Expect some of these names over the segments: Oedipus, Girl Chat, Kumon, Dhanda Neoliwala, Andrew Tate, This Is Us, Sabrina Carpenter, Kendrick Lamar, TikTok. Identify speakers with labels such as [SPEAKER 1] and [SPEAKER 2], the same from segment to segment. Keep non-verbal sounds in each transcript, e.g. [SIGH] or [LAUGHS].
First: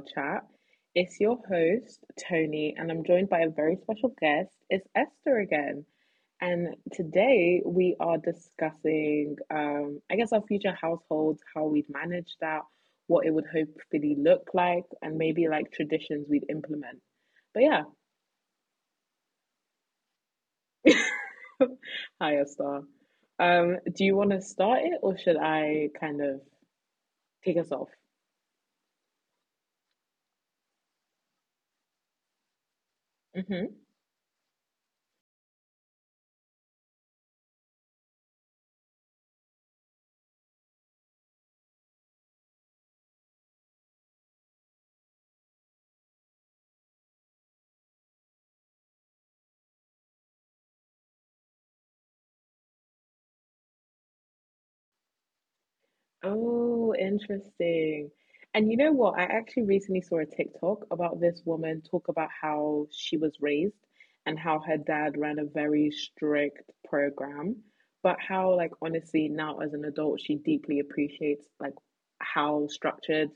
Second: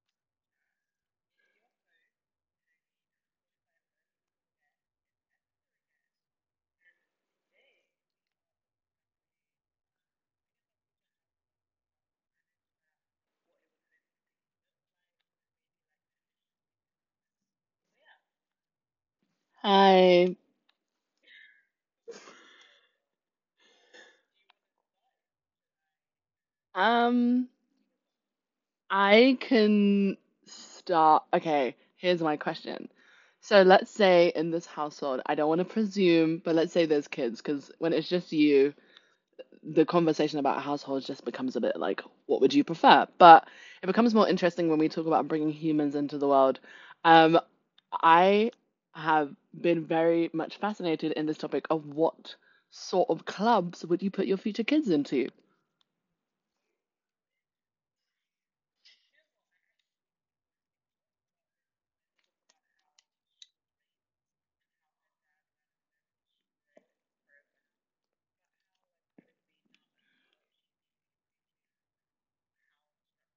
[SPEAKER 1] Chat. It's your host, Tony, and I'm joined by a very special guest. It's Esther again. And today we are discussing, I guess, our future households, how we'd manage that, what it would hopefully look like, and maybe like traditions we'd implement. But yeah,
[SPEAKER 2] I
[SPEAKER 1] [LAUGHS] hi, Esther. Do you want to start it or should I kind of
[SPEAKER 2] um
[SPEAKER 1] take us off?
[SPEAKER 2] I can start. Okay, here's my question. So
[SPEAKER 1] Mm-hmm.
[SPEAKER 2] let's say in this household, I don't want to presume, but let's say there's kids, because when it's just you, the conversation about households just becomes a bit like, what would you prefer? But it becomes more interesting when we talk about bringing humans into the world. Um, I have been very much fascinated in this topic of what sort of clubs would you put your future kids into?
[SPEAKER 1] Oh, interesting. And you know what? I actually recently saw a TikTok about this woman talk about how she was raised and how her dad ran a very strict program, but how, like, honestly, now as an adult, she deeply appreciates, like, how structured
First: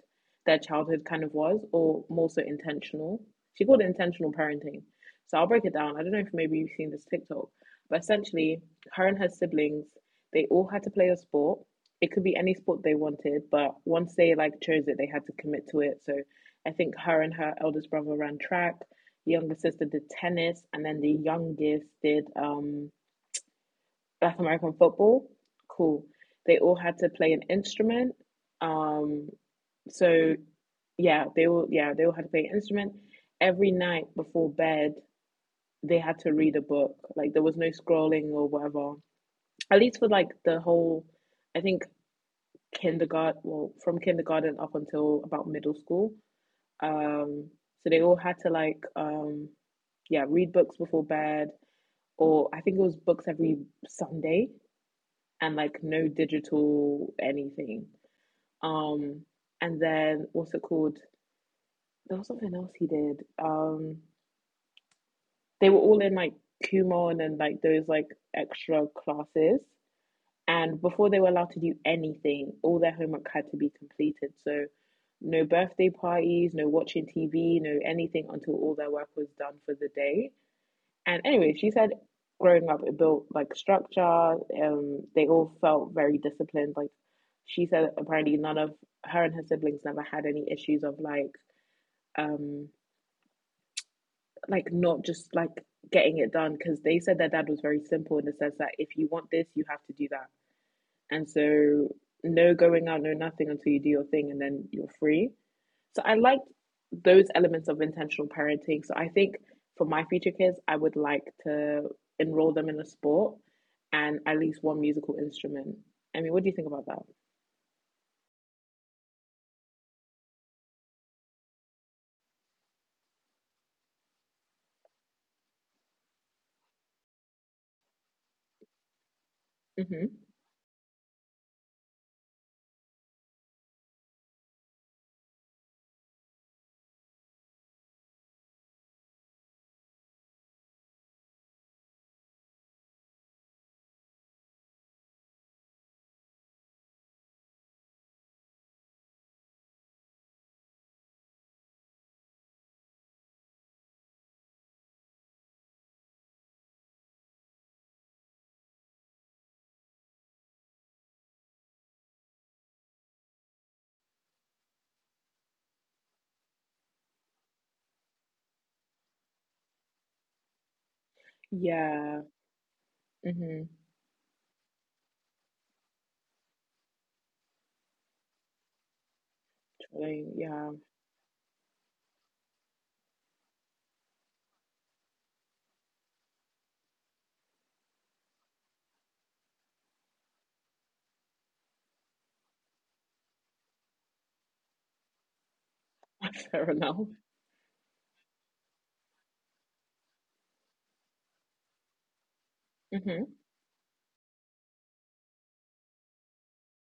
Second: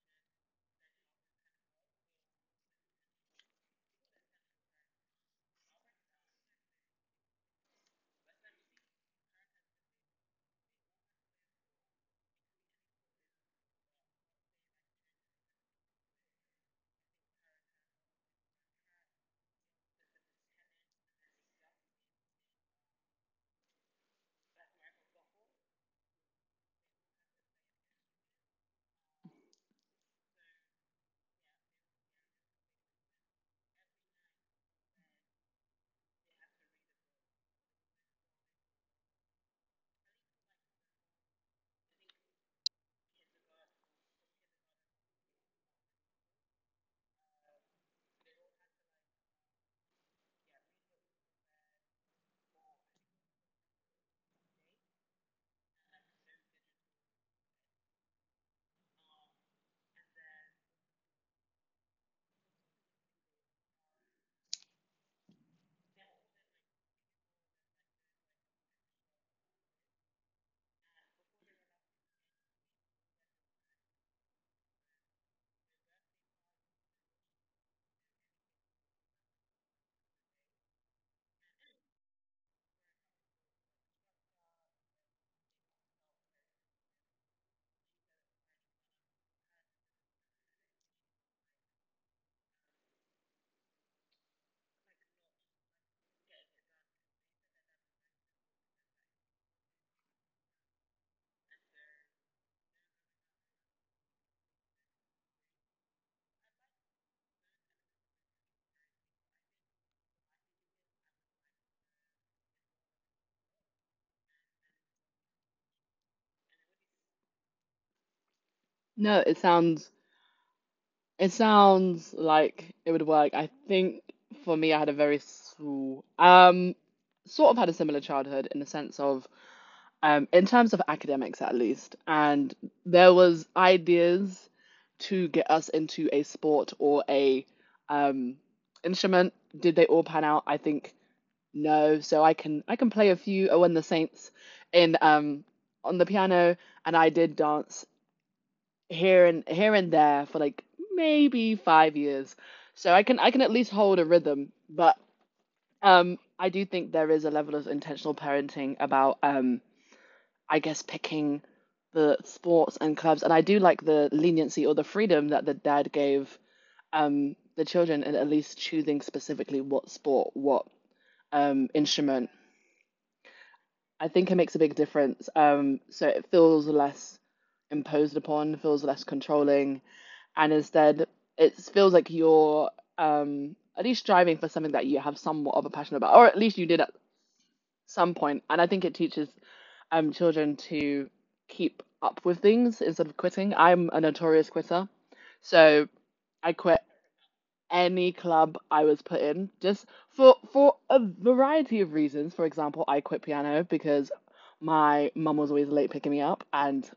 [SPEAKER 1] their childhood kind of was, or more so intentional. She called it intentional parenting. So I'll break it down. I don't know if maybe you've seen this TikTok, but essentially, her and her siblings, they all had to play a sport. It could be any sport they wanted, but once they like chose it, they had to commit to it. So I think her and her eldest brother ran track, the younger sister did tennis, and then the youngest did Black American football. Cool. They all had to play an instrument. Um so yeah, they all yeah, they all had to play an instrument. Every night before bed, they had to read a book. Like there was no scrolling or whatever. At least for like the whole, I think kindergarten, well, from kindergarten up until about middle school. Um, so they all had to like, yeah, read books before bed, or I think it was books every Sunday, and like no digital anything. Um, and then what's it called? There was something else he did. They were all in like Kumon and like those like extra classes. And before they were allowed to do anything, all their homework had to be completed. So, no birthday parties, no watching TV, no anything until all their work was done for the day. And anyway, she said growing up, it built like structure. They all felt very disciplined. Like she said, apparently none of her and her siblings never had any issues of um, like not just like getting it done because they said their dad was very simple in the sense that if you want this, you have to do that. And so no going out, no nothing until you do your thing and then you're free. So I like those elements of intentional parenting. So I think for my future kids, I would like to enroll them in a sport and at least one musical instrument. I mean, what do you think about that?
[SPEAKER 2] No, it sounds like it would work. I think for me, I had a very small, sort of had a similar childhood in the sense of,
[SPEAKER 1] Mm-hmm.
[SPEAKER 2] in terms of academics at least, and there was ideas to get us into a sport or a, um, instrument. Did they all pan out? I think no. So I can play a few. Oh, and the Saints in on the piano, and I did dance here and there for like maybe 5 years. So I can at least hold a rhythm, but I do think there is a level of intentional parenting about I guess picking the sports and clubs, and I do like the leniency or the freedom that the dad gave the children in at least choosing specifically what sport, what
[SPEAKER 1] Yeah.
[SPEAKER 2] instrument.
[SPEAKER 1] Mm-hmm.
[SPEAKER 2] I think it makes a big difference. So it feels less imposed upon, feels less controlling,
[SPEAKER 1] Trolling.
[SPEAKER 2] and
[SPEAKER 1] Yeah.
[SPEAKER 2] instead it feels like you're at least striving for something that you have somewhat of a passion about, or at least you did at some point. And I think it teaches children to keep up with things instead of quitting. I'm a notorious quitter, so I
[SPEAKER 1] [LAUGHS] Fair
[SPEAKER 2] quit
[SPEAKER 1] enough.
[SPEAKER 2] any club I was put in just for a variety of reasons. For example, I quit
[SPEAKER 1] Mm-hmm.
[SPEAKER 2] piano because my mum was always late picking me up and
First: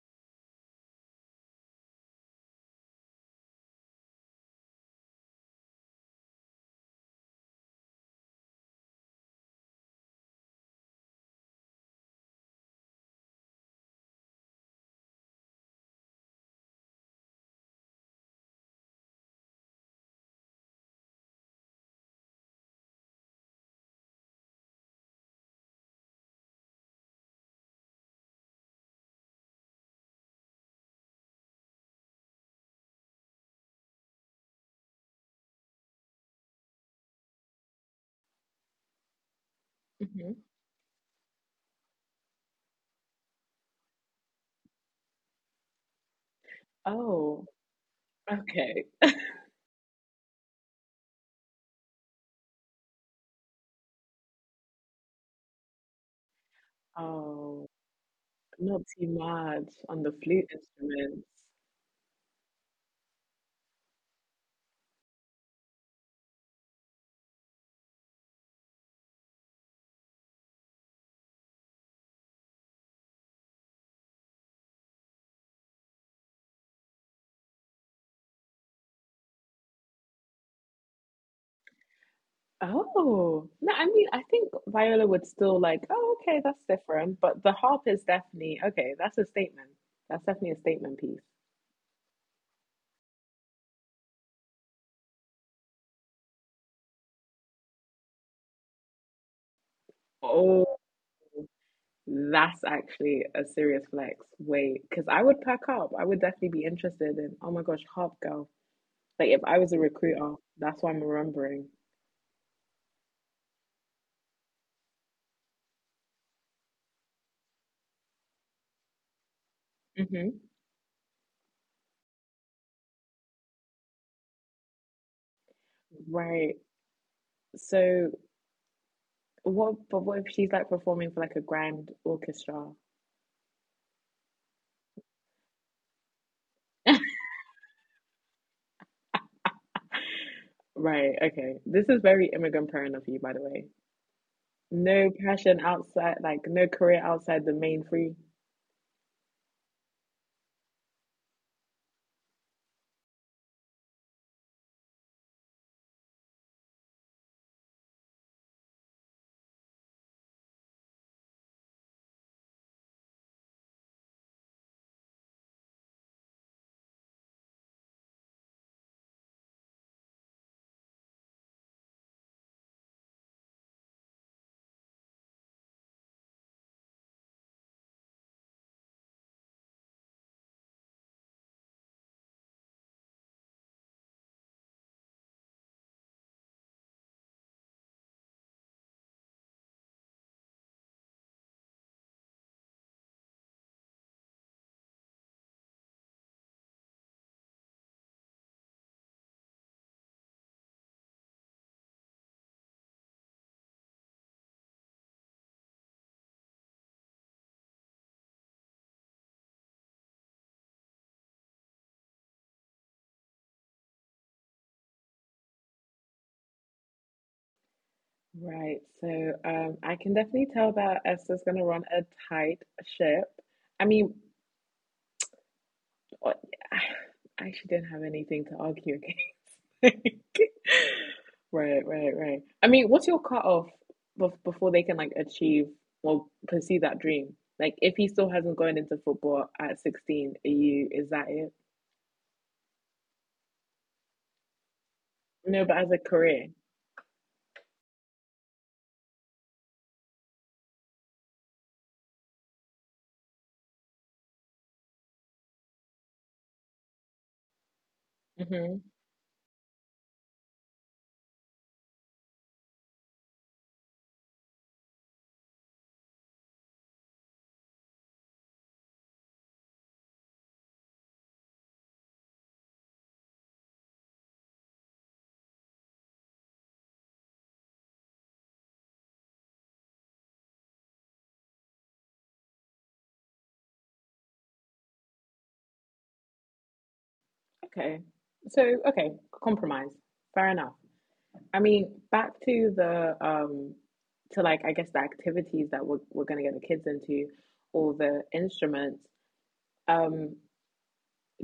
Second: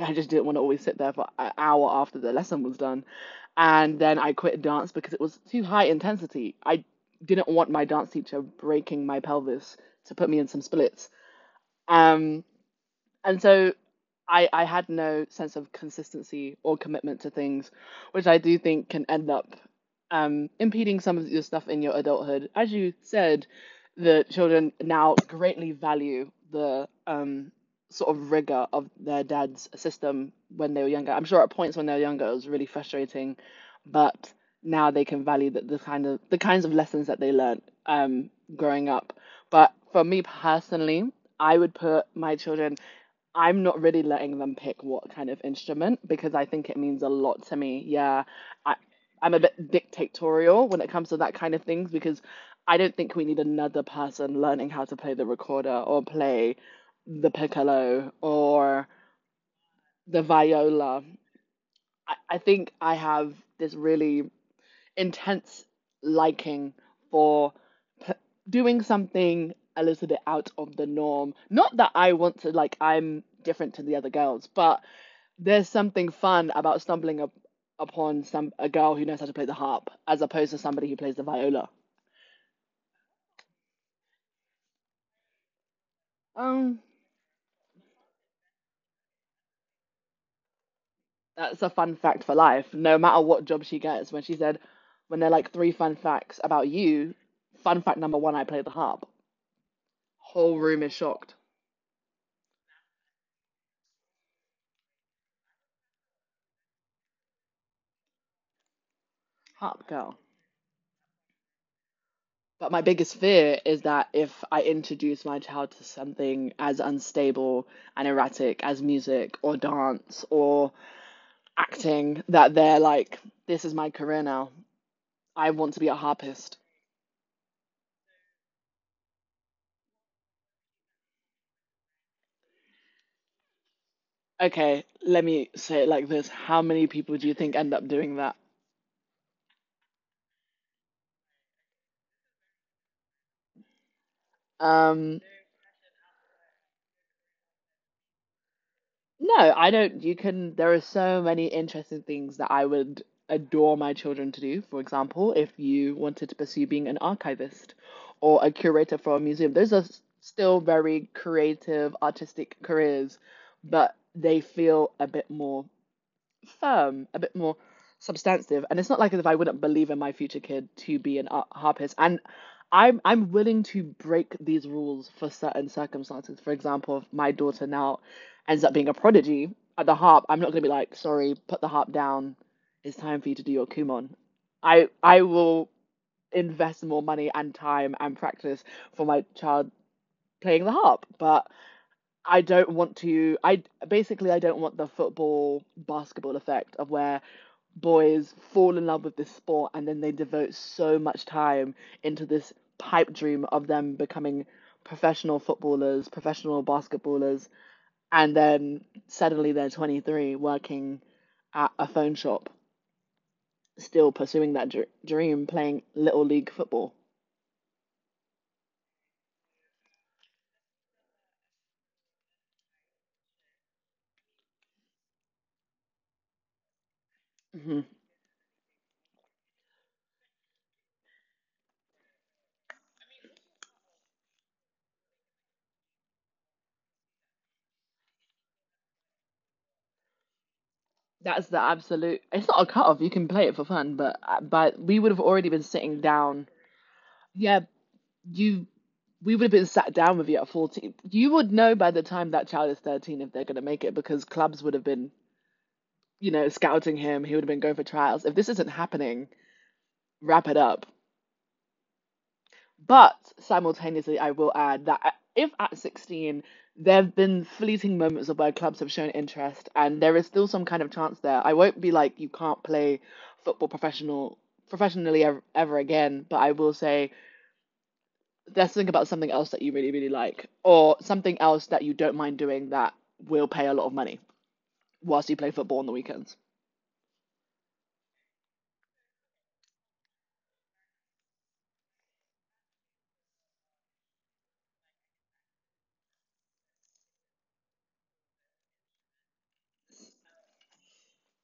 [SPEAKER 2] I just didn't want to always sit there for an hour after the lesson was done. And then I quit dance because it was too high intensity. I didn't want my dance teacher breaking my pelvis to put me in some splits. Um, and so I had no sense of consistency or commitment to things, which I do think can end up impeding some of your stuff in your adulthood. As you said, the children now greatly value the sort of rigor of their dad's system when they were younger. I'm sure at points when they were younger it was really frustrating, but now they can value the kind of the kinds of lessons that they learned growing up. But for me
[SPEAKER 1] Mm-hmm.
[SPEAKER 2] personally, I would put my children— I'm not really letting them pick what kind of instrument because I think it means a lot
[SPEAKER 1] Oh,
[SPEAKER 2] to me. Yeah, I,
[SPEAKER 1] okay.
[SPEAKER 2] I'm a bit dictatorial when it comes to that kind of things because I don't think we need another person learning how to play the recorder or play the
[SPEAKER 1] Oh.
[SPEAKER 2] piccolo
[SPEAKER 1] Not
[SPEAKER 2] or
[SPEAKER 1] Mad on the
[SPEAKER 2] the
[SPEAKER 1] flute
[SPEAKER 2] viola.
[SPEAKER 1] instruments.
[SPEAKER 2] I think I have this really intense liking for p- doing something a little bit out of the norm. Not that I want to, like, I'm different to the other girls, but there's something fun about upon some a girl who knows how to play the harp as opposed to somebody who plays the viola.
[SPEAKER 1] Oh, no, I mean, I think Viola would still like, oh, okay, that's
[SPEAKER 2] Um,
[SPEAKER 1] different. But the harp is definitely, okay, that's a statement. That's definitely a statement piece.
[SPEAKER 2] that's a fun fact for life. No matter what job she gets, when they're like three fun facts about you, fun fact number one, I play the harp. Whole
[SPEAKER 1] Oh,
[SPEAKER 2] room is shocked.
[SPEAKER 1] that's actually a serious flex. Wait, because I would pack up. I would definitely be interested in, oh my gosh, harp girl. Like, if I was a
[SPEAKER 2] Harp girl.
[SPEAKER 1] recruiter, that's what I'm remembering.
[SPEAKER 2] But my biggest fear is that if I introduce my child to something as unstable and erratic as music or dance
[SPEAKER 1] Hmm.
[SPEAKER 2] or acting, that they're like, this is my career now. I want to be a
[SPEAKER 1] Right.
[SPEAKER 2] harpist.
[SPEAKER 1] So, what, but what if she's like performing for like a grand orchestra?
[SPEAKER 2] Okay, let me say it like this. How many people do you think end up doing that?
[SPEAKER 1] Right, okay. This is very immigrant parental for you, by the way. No
[SPEAKER 2] Um,
[SPEAKER 1] passion outside, like no career outside the main three.
[SPEAKER 2] no, I don't. You can, there are so many interesting things that I would adore my children to do. For example, if you wanted to pursue being an archivist or a curator for a museum, those are still very creative, artistic careers, but they feel a bit more firm, a bit more substantive. And it's not like as if I wouldn't believe in my future kid to be an harpist. And I'm willing to break these rules for certain circumstances. For example, if my daughter now ends up being a prodigy at the harp, I'm not gonna be like, sorry, put the harp down. It's time for you to do your kumon. I will invest more money and time and practice for my child playing the harp, but I don't want to. I don't want the football basketball effect of where boys fall in love with this sport and then they devote so much time into this pipe dream of them becoming professional footballers, professional basketballers, and then suddenly they're 23 working at a phone shop, still pursuing that dream, playing little league football.
[SPEAKER 1] Right, so I can definitely tell that Esther's gonna run a tight ship. I mean, I [SIGHS] I actually
[SPEAKER 2] Hmm
[SPEAKER 1] didn't have anything to argue against. [LAUGHS] Right, right, right. I mean, what's your cutoff before they can like achieve or pursue that dream? Like, if he still hasn't gone into football at 16, are you, is that
[SPEAKER 2] That's
[SPEAKER 1] it?
[SPEAKER 2] the absolute. It's not a cut off. You can play it for fun, but we would have already been
[SPEAKER 1] No, but as a
[SPEAKER 2] sitting down.
[SPEAKER 1] career.
[SPEAKER 2] Yeah, you we would have been sat down with you at 14. You would know by the time that child is 13 if they're going to make it, because clubs would have been, you know, scouting him, he would have been going for trials. If this isn't
[SPEAKER 1] Mm-hmm.
[SPEAKER 2] happening, wrap it up. But simultaneously I will add that if at 16 there have been fleeting moments of where clubs have shown interest and there is still some kind of chance there, I won't be like, you can't play football professional professionally ever, ever again, but I will say let's think about something else that you really, really like, or something else that you don't mind doing that will pay a lot of money whilst you play football on the weekends.
[SPEAKER 1] Okay. So, okay, compromise. Fair enough. I mean, back to the to like I guess the activities that we're gonna get the kids into or the instruments. Um,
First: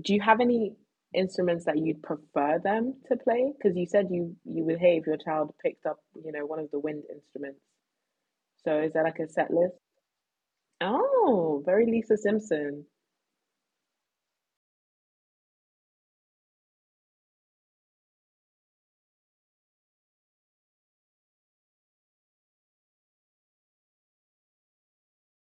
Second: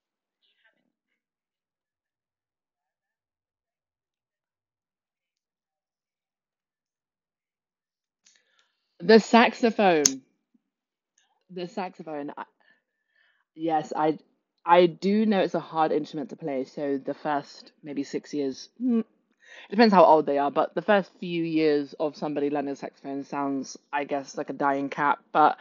[SPEAKER 1] do you have any instruments that you'd prefer them to play? Because you said you would hate if your child picked up, you know, one of the wind instruments. So is there
[SPEAKER 2] The
[SPEAKER 1] like a set list?
[SPEAKER 2] saxophone.
[SPEAKER 1] Oh,
[SPEAKER 2] The
[SPEAKER 1] very Lisa
[SPEAKER 2] saxophone.
[SPEAKER 1] Simpson.
[SPEAKER 2] Yes, I do know it's a hard instrument to play. So the first maybe 6 years— it depends how old they are, but the first few years of somebody learning saxophone sounds, I guess, like a dying cat. But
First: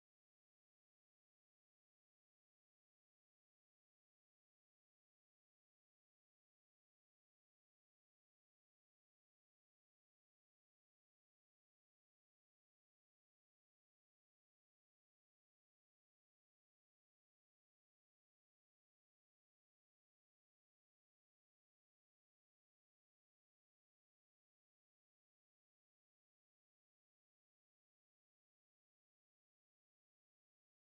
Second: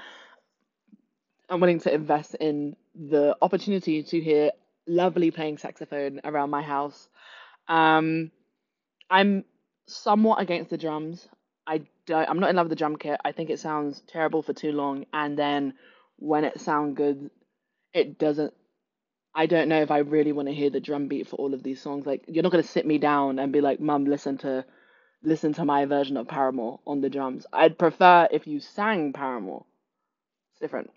[SPEAKER 2] I'm willing to invest in the opportunity to hear lovely playing saxophone around my house. Um, I'm somewhat against the drums. I'm not in love with the drum kit. I think it sounds terrible for too long, and then when it sounds good, it doesn't. I don't know if I really want to hear the drum beat for all of these songs. Like, you're not gonna sit me down and be like, "Mum, listen to my version of Paramore on the drums." I'd prefer if you sang Paramore. It's different.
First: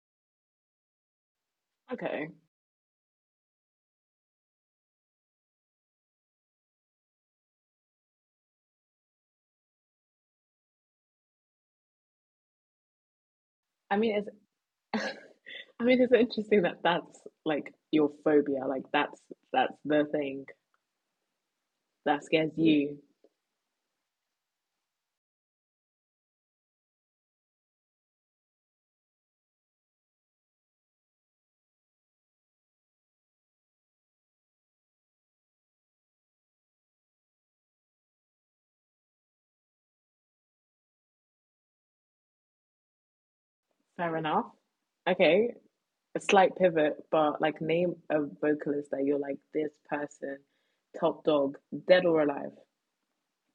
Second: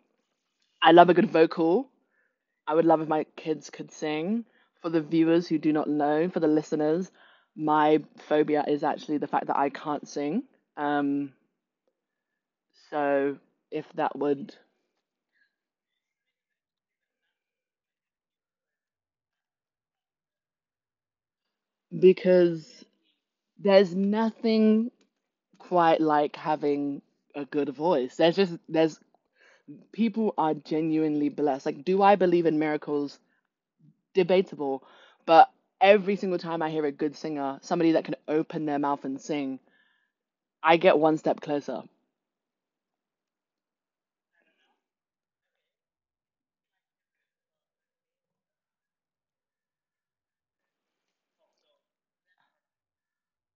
[SPEAKER 2] I love a good vocal.
[SPEAKER 1] Okay.
[SPEAKER 2] I would love if my kids could sing. For the viewers who do not know, for the listeners, my phobia is actually the fact that I can't sing. Um, so if
[SPEAKER 1] I mean,
[SPEAKER 2] that
[SPEAKER 1] it's
[SPEAKER 2] would,
[SPEAKER 1] [LAUGHS] I mean, it's interesting that that's like your phobia. Like that's the thing that scares
[SPEAKER 2] because
[SPEAKER 1] you.
[SPEAKER 2] there's nothing quite like having a good voice. There's people are genuinely blessed. Like, do I believe in miracles? Debatable. But every single time I hear a good singer, somebody that can open their mouth and sing, I get one step closer.
[SPEAKER 1] Fair enough. Okay, a slight pivot, but like name a vocalist that you're like this person, top dog, dead or alive.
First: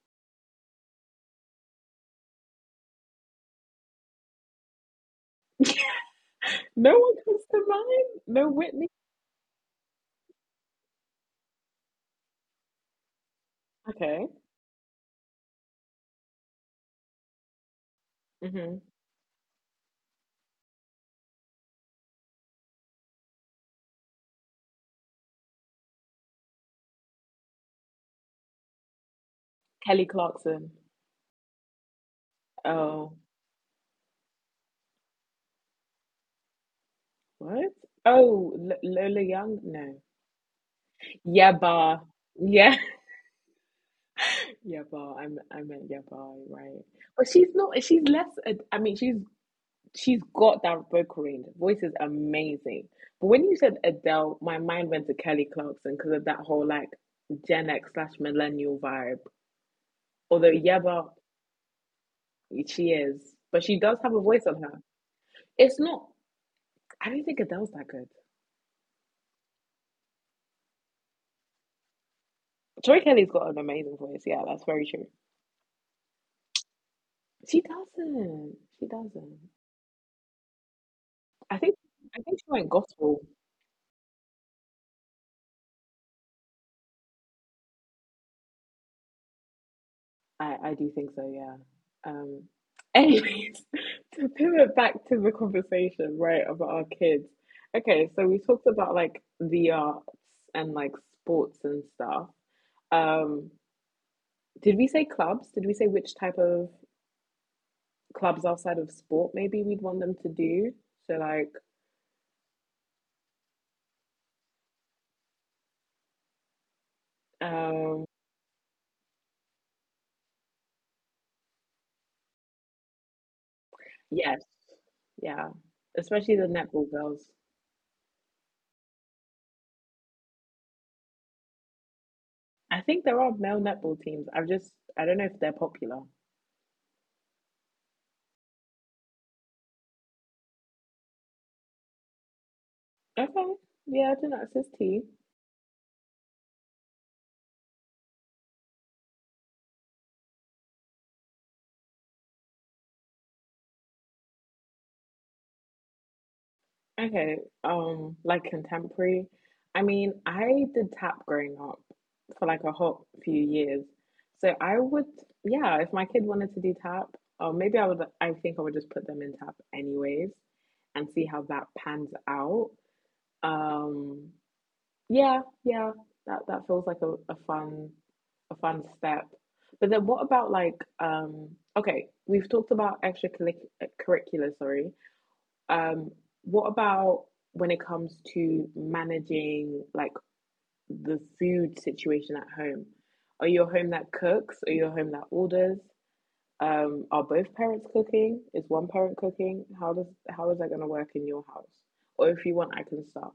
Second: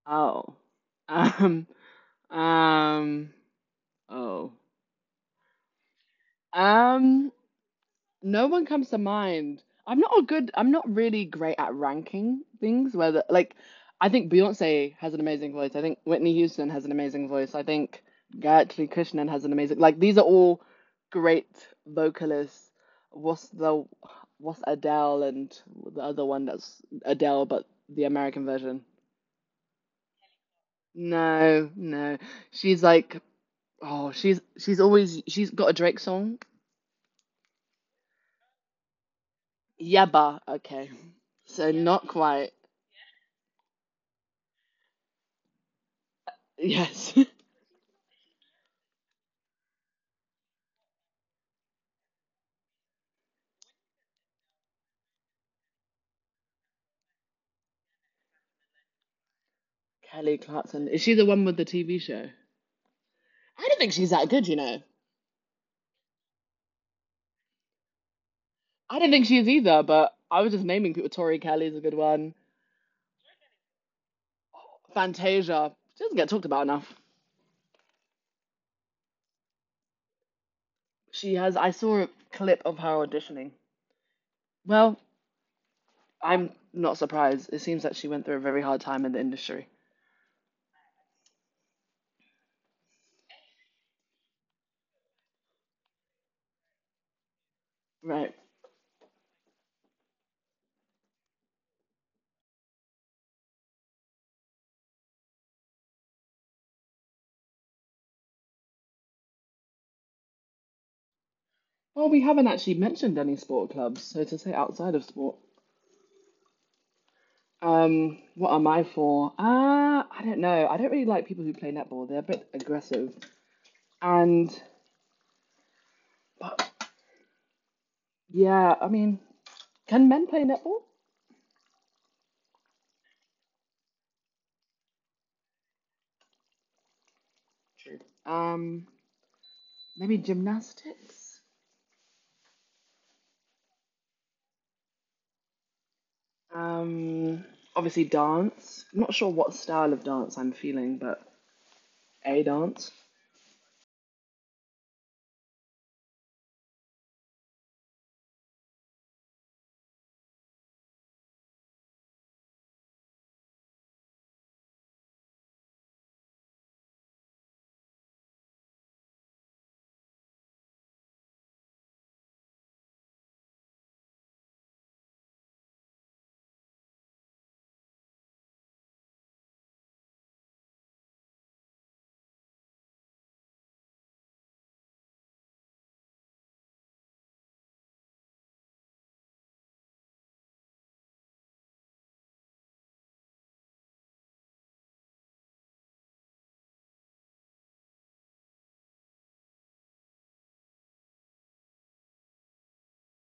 [SPEAKER 2] Oh. Um, um, oh.
[SPEAKER 1] No one
[SPEAKER 2] Um,
[SPEAKER 1] comes to mind. No
[SPEAKER 2] no one
[SPEAKER 1] Whitney.
[SPEAKER 2] comes to mind. I'm not really great at ranking things, whether, like, I
[SPEAKER 1] Okay.
[SPEAKER 2] think Beyonce has an amazing voice. I think Whitney Houston has an amazing voice. I think
[SPEAKER 1] Hmm.
[SPEAKER 2] Gayatri Krishnan has an amazing, like, these are all great vocalists. What's the, what's Adele and the other one that's Adele, but the American version?
[SPEAKER 1] Kelly Clarkson.
[SPEAKER 2] No, no. She's
[SPEAKER 1] Oh,
[SPEAKER 2] like— oh, she's always— she's got a Drake song.
[SPEAKER 1] what? Oh, Lola Young. No.
[SPEAKER 2] Yabba. Okay. So
[SPEAKER 1] Yeba.
[SPEAKER 2] not quite.
[SPEAKER 1] Yeah. [LAUGHS] Yeba. I'm. I meant Yeba. Right.
[SPEAKER 2] Yes.
[SPEAKER 1] But she's not. She's less. I mean, she's got that vocal range. Voice is amazing. But when you said Adele, my mind went to Kelly Clarkson because of that whole like Gen X slash millennial vibe.
[SPEAKER 2] [LAUGHS] Kelly
[SPEAKER 1] Although
[SPEAKER 2] Clarkson. Is
[SPEAKER 1] Yeba,
[SPEAKER 2] she the one with the TV show?
[SPEAKER 1] she is, but
[SPEAKER 2] I don't
[SPEAKER 1] she
[SPEAKER 2] think
[SPEAKER 1] does
[SPEAKER 2] she's
[SPEAKER 1] have a
[SPEAKER 2] that
[SPEAKER 1] voice
[SPEAKER 2] good, you
[SPEAKER 1] on
[SPEAKER 2] know.
[SPEAKER 1] her. It's not, I don't think Adele's that good.
[SPEAKER 2] I don't think she is either, but I was just naming people. Tori Kelly's a good one.
[SPEAKER 1] Tori Kelly's got an amazing voice. Yeah, that's very true.
[SPEAKER 2] Fantasia. She doesn't get talked about enough.
[SPEAKER 1] She doesn't. She doesn't.
[SPEAKER 2] She has—
[SPEAKER 1] I
[SPEAKER 2] I
[SPEAKER 1] think
[SPEAKER 2] saw a
[SPEAKER 1] I think she
[SPEAKER 2] clip
[SPEAKER 1] went
[SPEAKER 2] of her
[SPEAKER 1] gospel.
[SPEAKER 2] auditioning. Well, I'm not surprised. It seems that she went through a very hard time in the industry.
[SPEAKER 1] I do think so, yeah. Um Anyways, [LAUGHS] to pivot back to the conversation, right, about our kids. Okay, so
[SPEAKER 2] Right.
[SPEAKER 1] we talked about like the arts and like sports and stuff. Um did we say clubs? Did we say which type of clubs outside of sport maybe we'd want them to do? So like
[SPEAKER 2] Well, we haven't actually mentioned any sport clubs, so to say outside of sport.
[SPEAKER 1] um
[SPEAKER 2] What am I for? Ah, I don't know. I don't really like people who play netball. They're a bit aggressive.
[SPEAKER 1] Yes.
[SPEAKER 2] And
[SPEAKER 1] Yeah. Especially the
[SPEAKER 2] but
[SPEAKER 1] netball girls.
[SPEAKER 2] yeah, I mean, can men play netball?
[SPEAKER 1] I think there are male netball teams. I've just I don't know if they're popular.
[SPEAKER 2] True. Um, maybe gymnastics.
[SPEAKER 1] Okay. Yeah, I didn't access tea.
[SPEAKER 2] Um, obviously dance. I'm not sure what style of dance I'm feeling, but a dance.
[SPEAKER 1] Okay. Like contemporary. I mean, I did tap growing up for like a hot few years. So I would, yeah, if my kid wanted to do tap, or maybe I would I think I would just put them in tap anyways and see how that pans out. Um, Yeah, yeah. That that feels like a fun, a fun step. But then what about like okay, we've talked about extracurricular, sorry. Um what about when it comes to managing like the food situation at home? Are you a home that cooks? Are you a home that orders? Are both parents cooking? Is one parent cooking? How is that gonna work in your house? Or if you want, I can start.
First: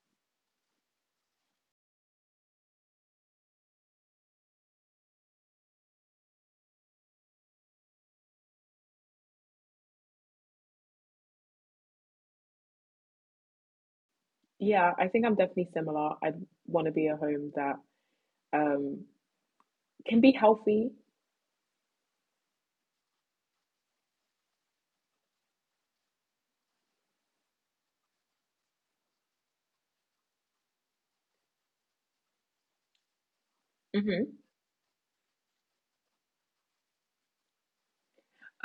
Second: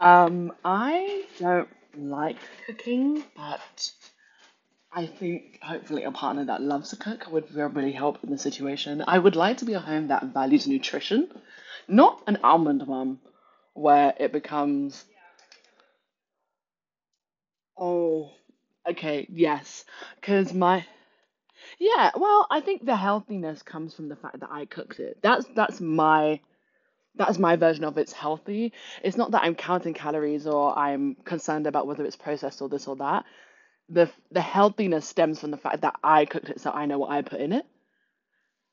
[SPEAKER 2] I don't like cooking, but I think hopefully a partner that loves to cook would really help in the situation. I would like to be a home that values nutrition, not an almond one where it
[SPEAKER 1] Yeah,
[SPEAKER 2] becomes—
[SPEAKER 1] I think I'm definitely similar. I want to be a home that
[SPEAKER 2] oh,
[SPEAKER 1] um
[SPEAKER 2] okay, yes.
[SPEAKER 1] can be
[SPEAKER 2] Because my,
[SPEAKER 1] healthy.
[SPEAKER 2] yeah, well, I think the healthiness comes from the fact that I cooked it. That's, That's my version of it's healthy. It's not that I'm counting calories or I'm concerned about whether it's processed or this or that. The
[SPEAKER 1] Hmm.
[SPEAKER 2] healthiness stems from the fact that I cooked it so I know what I put in it.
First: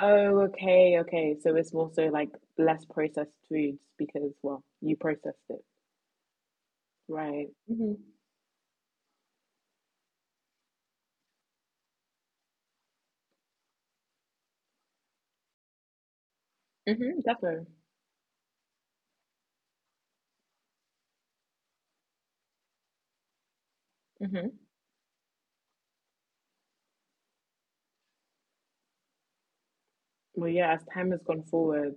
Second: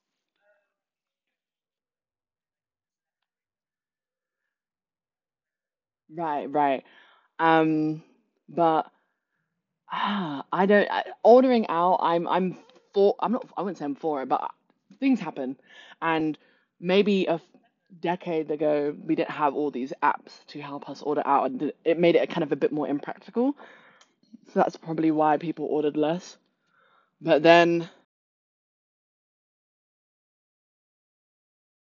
[SPEAKER 1] Oh, okay, okay. So it's more so like less processed foods because, well, you processed it.
[SPEAKER 2] Right, right.
[SPEAKER 1] Right. Hmm.
[SPEAKER 2] Um, but I don't I, ordering out, I'm for. I'm not. I wouldn't say I'm for it, but things happen, and
[SPEAKER 1] Hmm.
[SPEAKER 2] maybe
[SPEAKER 1] Definitely.
[SPEAKER 2] decade ago we didn't have all these apps to help us order out, and it made it kind of a bit more impractical. So
[SPEAKER 1] Hmm.
[SPEAKER 2] that's probably why people ordered less. But then,
[SPEAKER 1] Well, yeah, as time has gone forward,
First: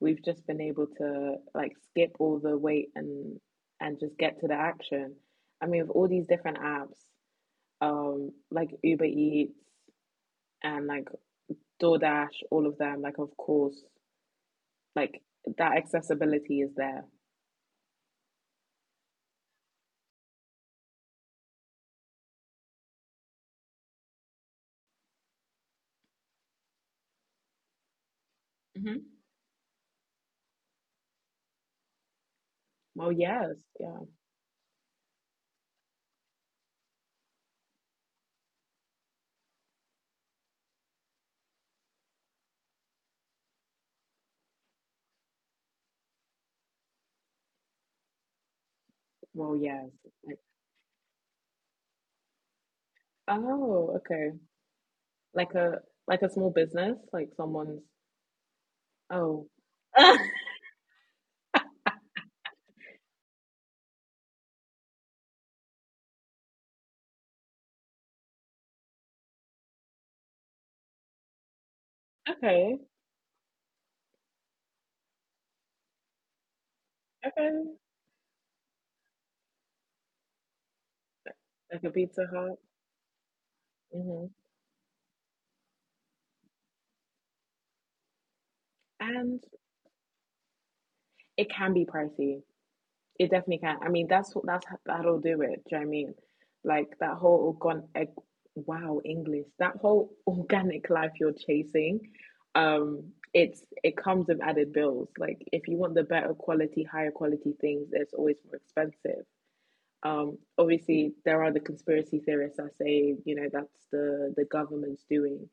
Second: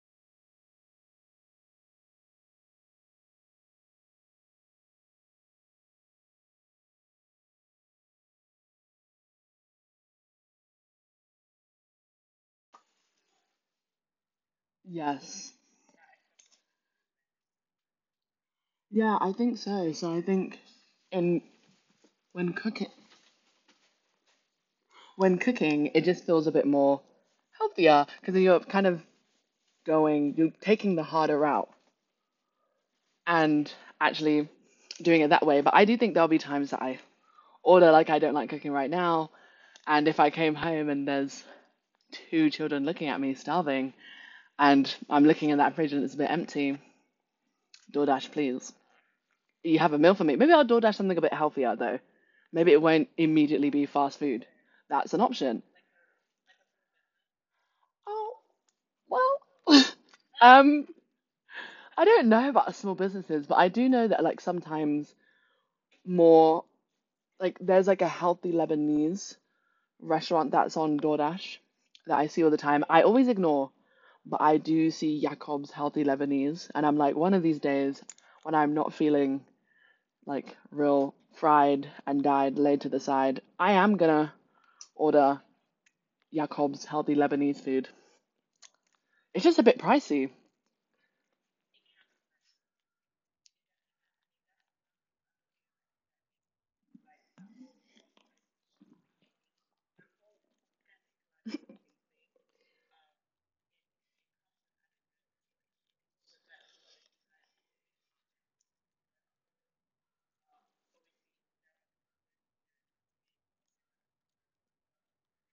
[SPEAKER 1] we've just been able to like skip all the wait and just get to the action. I mean, with all these different apps, like Uber Eats, and like DoorDash, all of them, like of course, like
[SPEAKER 2] yes,
[SPEAKER 1] that accessibility is there.
[SPEAKER 2] yeah, I think so. So I think in when cooking when cooking, it just feels a bit more healthier because you're kind
[SPEAKER 1] Hmm.
[SPEAKER 2] of you're taking the harder route
[SPEAKER 1] Well, yes,
[SPEAKER 2] and
[SPEAKER 1] yeah.
[SPEAKER 2] actually doing it that way. But I do think there'll be times that I order, like, I don't like cooking right now. And if I came home and there's two children looking at me starving and I'm looking in that fridge and it's a bit empty, DoorDash, please.
[SPEAKER 1] Well,
[SPEAKER 2] You
[SPEAKER 1] yes.
[SPEAKER 2] have a meal for me.
[SPEAKER 1] Like,
[SPEAKER 2] Maybe I'll DoorDash something a bit healthier though. Maybe it won't immediately be
[SPEAKER 1] oh,
[SPEAKER 2] fast
[SPEAKER 1] okay.
[SPEAKER 2] food. That's an
[SPEAKER 1] Like
[SPEAKER 2] option.
[SPEAKER 1] a like a small business, like someone's.
[SPEAKER 2] Oh, well.
[SPEAKER 1] Oh,
[SPEAKER 2] [LAUGHS]
[SPEAKER 1] [LAUGHS]
[SPEAKER 2] Um, I don't know about small businesses, but I do know that, like, sometimes more like there's like a healthy Lebanese restaurant that's on DoorDash that I see all the
[SPEAKER 1] okay,
[SPEAKER 2] time. I always ignore, but I do see Jacob's healthy Lebanese, and I'm like, one of these
[SPEAKER 1] okay.
[SPEAKER 2] days when I'm not feeling like real
[SPEAKER 1] Like
[SPEAKER 2] fried
[SPEAKER 1] a
[SPEAKER 2] and
[SPEAKER 1] Pizza
[SPEAKER 2] dyed
[SPEAKER 1] Hut.
[SPEAKER 2] laid to the side, I am
[SPEAKER 1] Hmm.
[SPEAKER 2] gonna order Jacob's healthy Lebanese food.
[SPEAKER 1] And
[SPEAKER 2] It's just a bit pricey.
[SPEAKER 1] it can be pricey. It definitely can. I mean, that's what, that'll do it. Do you know what I mean? Like that whole organic? Wow, English. That whole [LAUGHS] organic life you're chasing, it's it comes with added bills. Like if you want the better quality, higher quality things, it's always more expensive. Obviously, there are the conspiracy theorists that say, you know, that's the government's doing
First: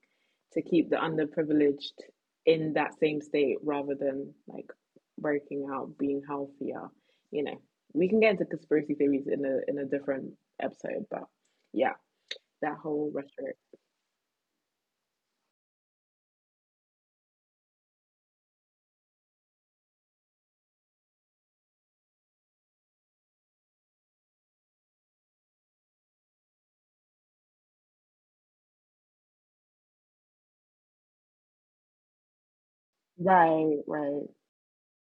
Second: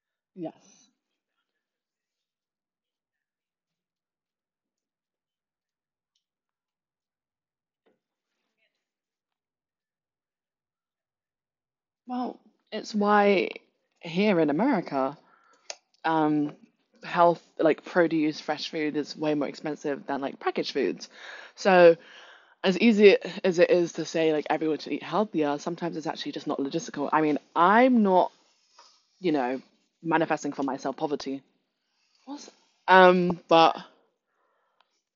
[SPEAKER 1] to keep
[SPEAKER 2] Yes.
[SPEAKER 1] the underprivileged in that same state rather than like breaking out, being healthier. You know, we can get into conspiracy theories in a different episode, but yeah,
[SPEAKER 2] Well,
[SPEAKER 1] that
[SPEAKER 2] it's
[SPEAKER 1] whole
[SPEAKER 2] why
[SPEAKER 1] rhetoric.
[SPEAKER 2] here in America, um, health, like produce, fresh food is way more expensive than like packaged foods. So, as easy as it is to say like everyone should eat healthier, sometimes it's actually just not logistical. I mean, I'm not, you know, manifesting for myself poverty. What's, but
[SPEAKER 1] Right, right.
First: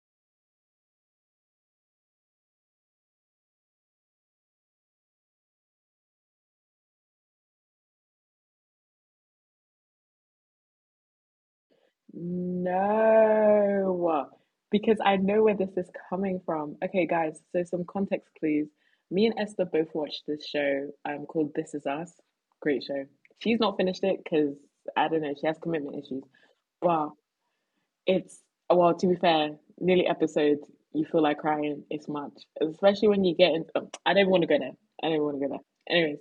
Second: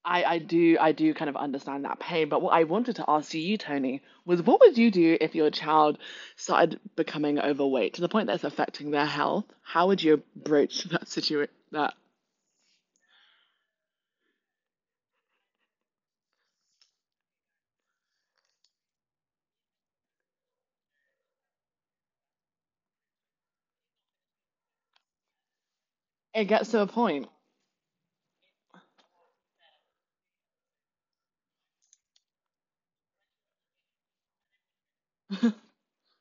[SPEAKER 2] I do, I do kind of understand that pain. But what I wanted to ask you, Tony, was what would you do if your child started becoming overweight to the point that's affecting their health? How would you broach that situation? That
[SPEAKER 1] No, because I know where this is coming from. Okay, guys, so some context, please. Me and Esther both watched this show, called This Is Us. Great show. She's not finished it because I don't know, she has commitment issues.
[SPEAKER 2] it gets to a
[SPEAKER 1] But
[SPEAKER 2] point.
[SPEAKER 1] it's, well, to be fair, nearly episode, you feel like crying. It's much, especially when you get in. I don't want to go there. I don't want to go there. Anyways,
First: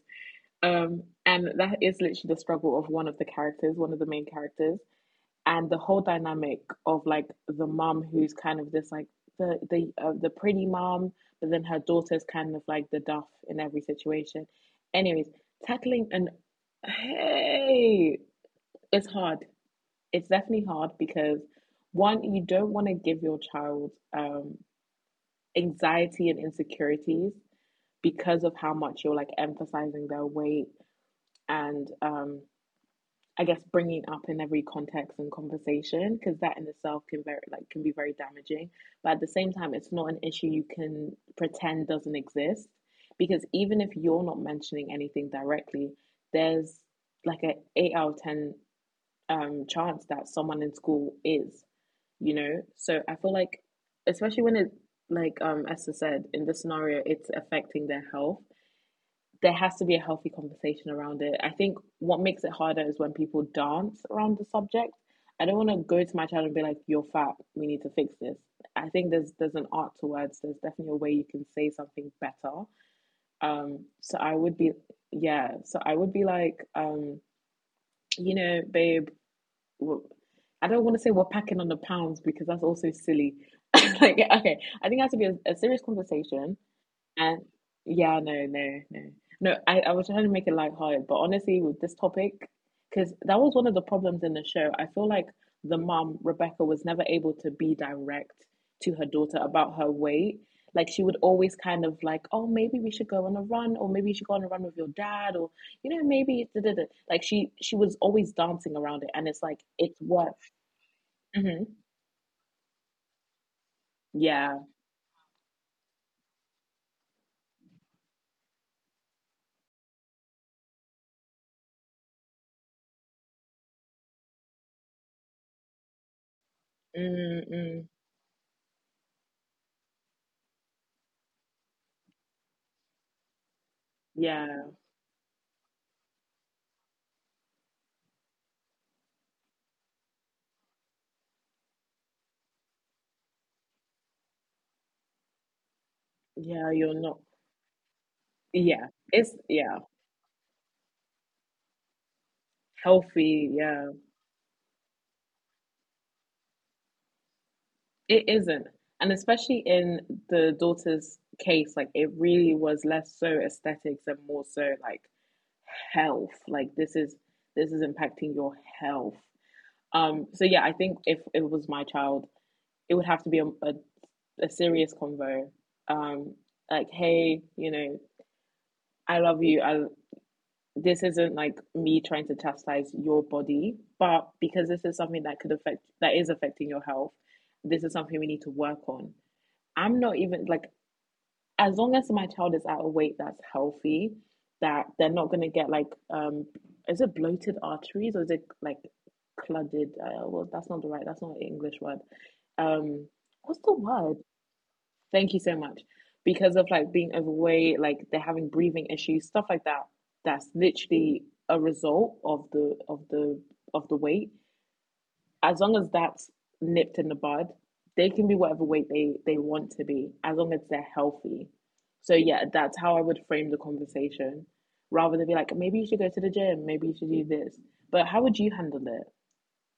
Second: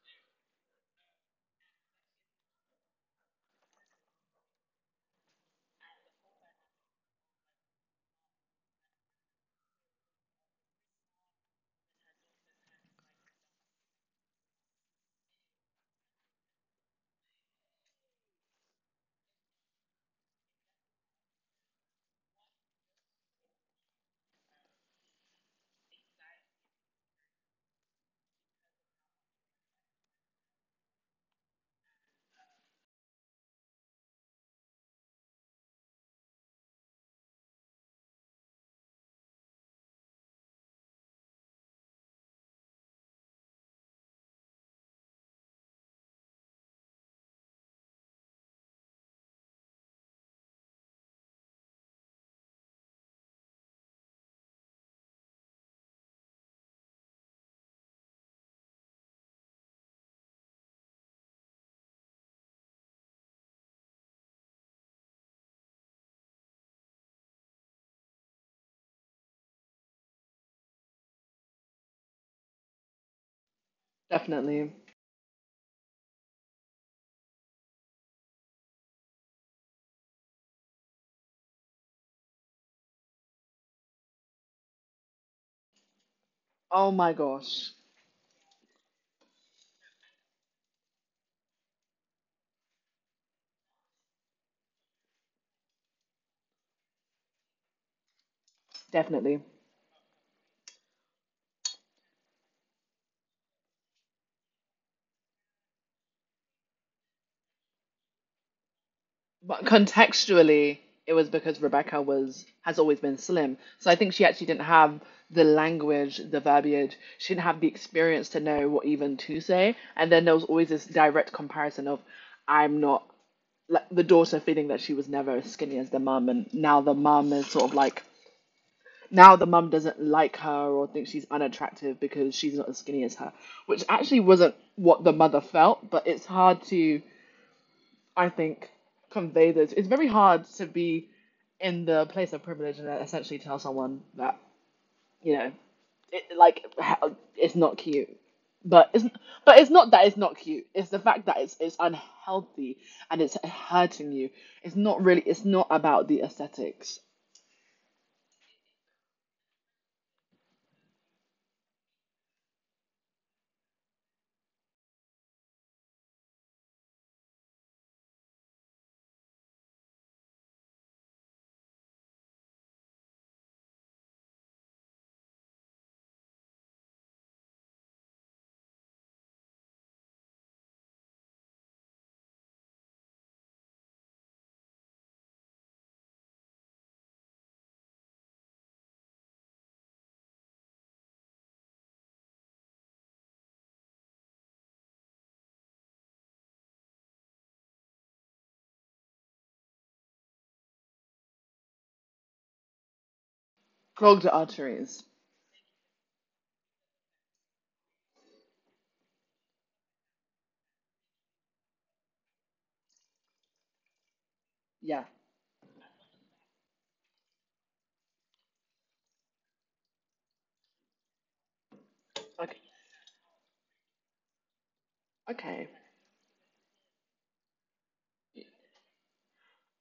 [SPEAKER 1] and that is literally the struggle of one of the characters, one of the main characters and the whole dynamic of like the mum who's kind of this like the pretty mom, but then her daughter's kind of like the duff in every situation. Anyways, tackling an hey, it's hard. It's definitely hard because one, you don't want to give your child anxiety and insecurities because of how much you're like emphasizing their weight and, I guess bringing up in every context and conversation because that in itself can very like can be very damaging. But at the same time, it's not an issue you can pretend doesn't exist because even if you're not mentioning anything directly, there's like a eight out of ten chance that someone in school is. So I feel like, especially when it like Esther said in the scenario, it's affecting their health, there has to be a healthy conversation around it. I think what makes it harder is when people dance around the subject. I don't want to go to my child and be like, "You're fat. We need to fix this." I think there's an art to words. There's definitely a way you can say something better. So I would
[SPEAKER 2] Definitely.
[SPEAKER 1] be, yeah. So I would be like, you know, babe. I I don't want to say we're packing on the pounds because that's also silly. [LAUGHS] Like, okay, I think it has to be a serious conversation
[SPEAKER 2] Oh my
[SPEAKER 1] and
[SPEAKER 2] gosh.
[SPEAKER 1] yeah, no. I was trying to make it lighthearted, but honestly, with this topic, because that was one of the problems in the show. I feel like the mom, Rebecca, was never able to be direct to her
[SPEAKER 2] Definitely.
[SPEAKER 1] daughter about her weight. Like she would always kind of like, oh, maybe we should go on a run, or maybe you should go on a run with your dad, or you know, maybe da, da, da. Like she was always dancing around it, and it's like
[SPEAKER 2] But
[SPEAKER 1] it's what,
[SPEAKER 2] contextually, it was because
[SPEAKER 1] hmm,
[SPEAKER 2] Rebecca was has always been slim. So I think she actually
[SPEAKER 1] yeah,
[SPEAKER 2] didn't have the language, the verbiage. She didn't have the experience to know what even to say. And then there was always this direct comparison of I'm not like the daughter feeling that she was never as skinny as the mum, and now the mum
[SPEAKER 1] mm
[SPEAKER 2] is sort of
[SPEAKER 1] mm,
[SPEAKER 2] like now the mum doesn't like her or thinks she's unattractive because she's not as skinny as her, which actually wasn't
[SPEAKER 1] yeah,
[SPEAKER 2] what the mother felt, but it's hard to, I think, convey those. It's very hard to be in the place of privilege and essentially tell someone that, you know, it, like
[SPEAKER 1] yeah, you're not,
[SPEAKER 2] it's not cute.
[SPEAKER 1] yeah,
[SPEAKER 2] But it's,
[SPEAKER 1] it's
[SPEAKER 2] but it's
[SPEAKER 1] yeah.
[SPEAKER 2] not that it's not cute. It's the fact that it's unhealthy and it's
[SPEAKER 1] Healthy. Yeah,
[SPEAKER 2] hurting you. It's not really. It's not about the aesthetics.
[SPEAKER 1] it isn't. And especially in the daughter's case, like it really was less so aesthetics and more so like health. Like this is impacting your health. So yeah, I think if it was my child, it would have to be a serious convo. Um. Like, hey, you know, I love you. I this isn't like me trying to chastise your body, but because this is something that could affect that is affecting your health, this is something we need to work on. I'm not even like as long as my child is at a weight that's healthy, that they're not gonna get like is it bloated arteries or is it like cluttered? Well, that's not the right. That's not an English word. Um, what's the word?
[SPEAKER 2] Clogged arteries.
[SPEAKER 1] Thank you so much. Because of like being overweight, like they're having breathing issues, stuff like that. That's literally a result of the weight.
[SPEAKER 2] Yeah.
[SPEAKER 1] As long as that's nipped in the bud, they can be whatever weight they want to be, as long as they're healthy. So yeah,
[SPEAKER 2] Okay.
[SPEAKER 1] that's how I would frame the conversation, rather than be like,
[SPEAKER 2] Okay.
[SPEAKER 1] maybe you should go to the gym, maybe you should do this. But how would you handle it?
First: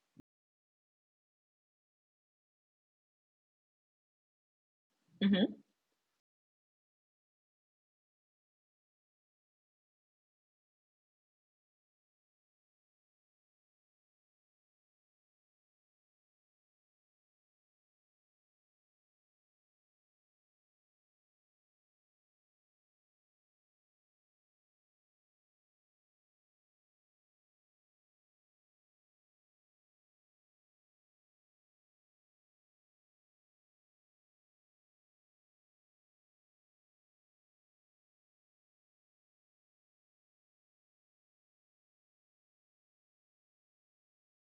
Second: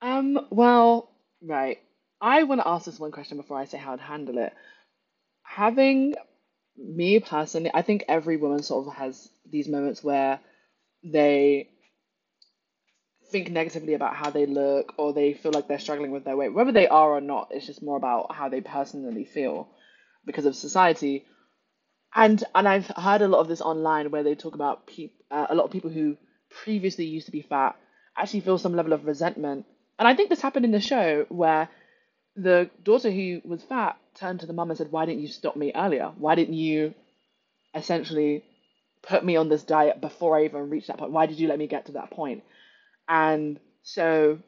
[SPEAKER 2] Well. Right. I want to ask this one question before I say how I'd handle it.
[SPEAKER 1] Mm-hmm.
[SPEAKER 2] Having Me personally, I think every woman sort of has these moments where they think negatively about how they look or they feel like they're struggling with their weight. Whether they are or not, it's just more about how they personally feel because of society. And I've heard a lot of this online where they talk about peop a lot of people who previously used to be fat actually feel some level of resentment. And I think this happened in the show where the daughter who was fat turned to the mum and said, "Why didn't you stop me earlier? Why didn't you essentially put me on this diet before I even reached that point? Why did you let me get to that point?" And so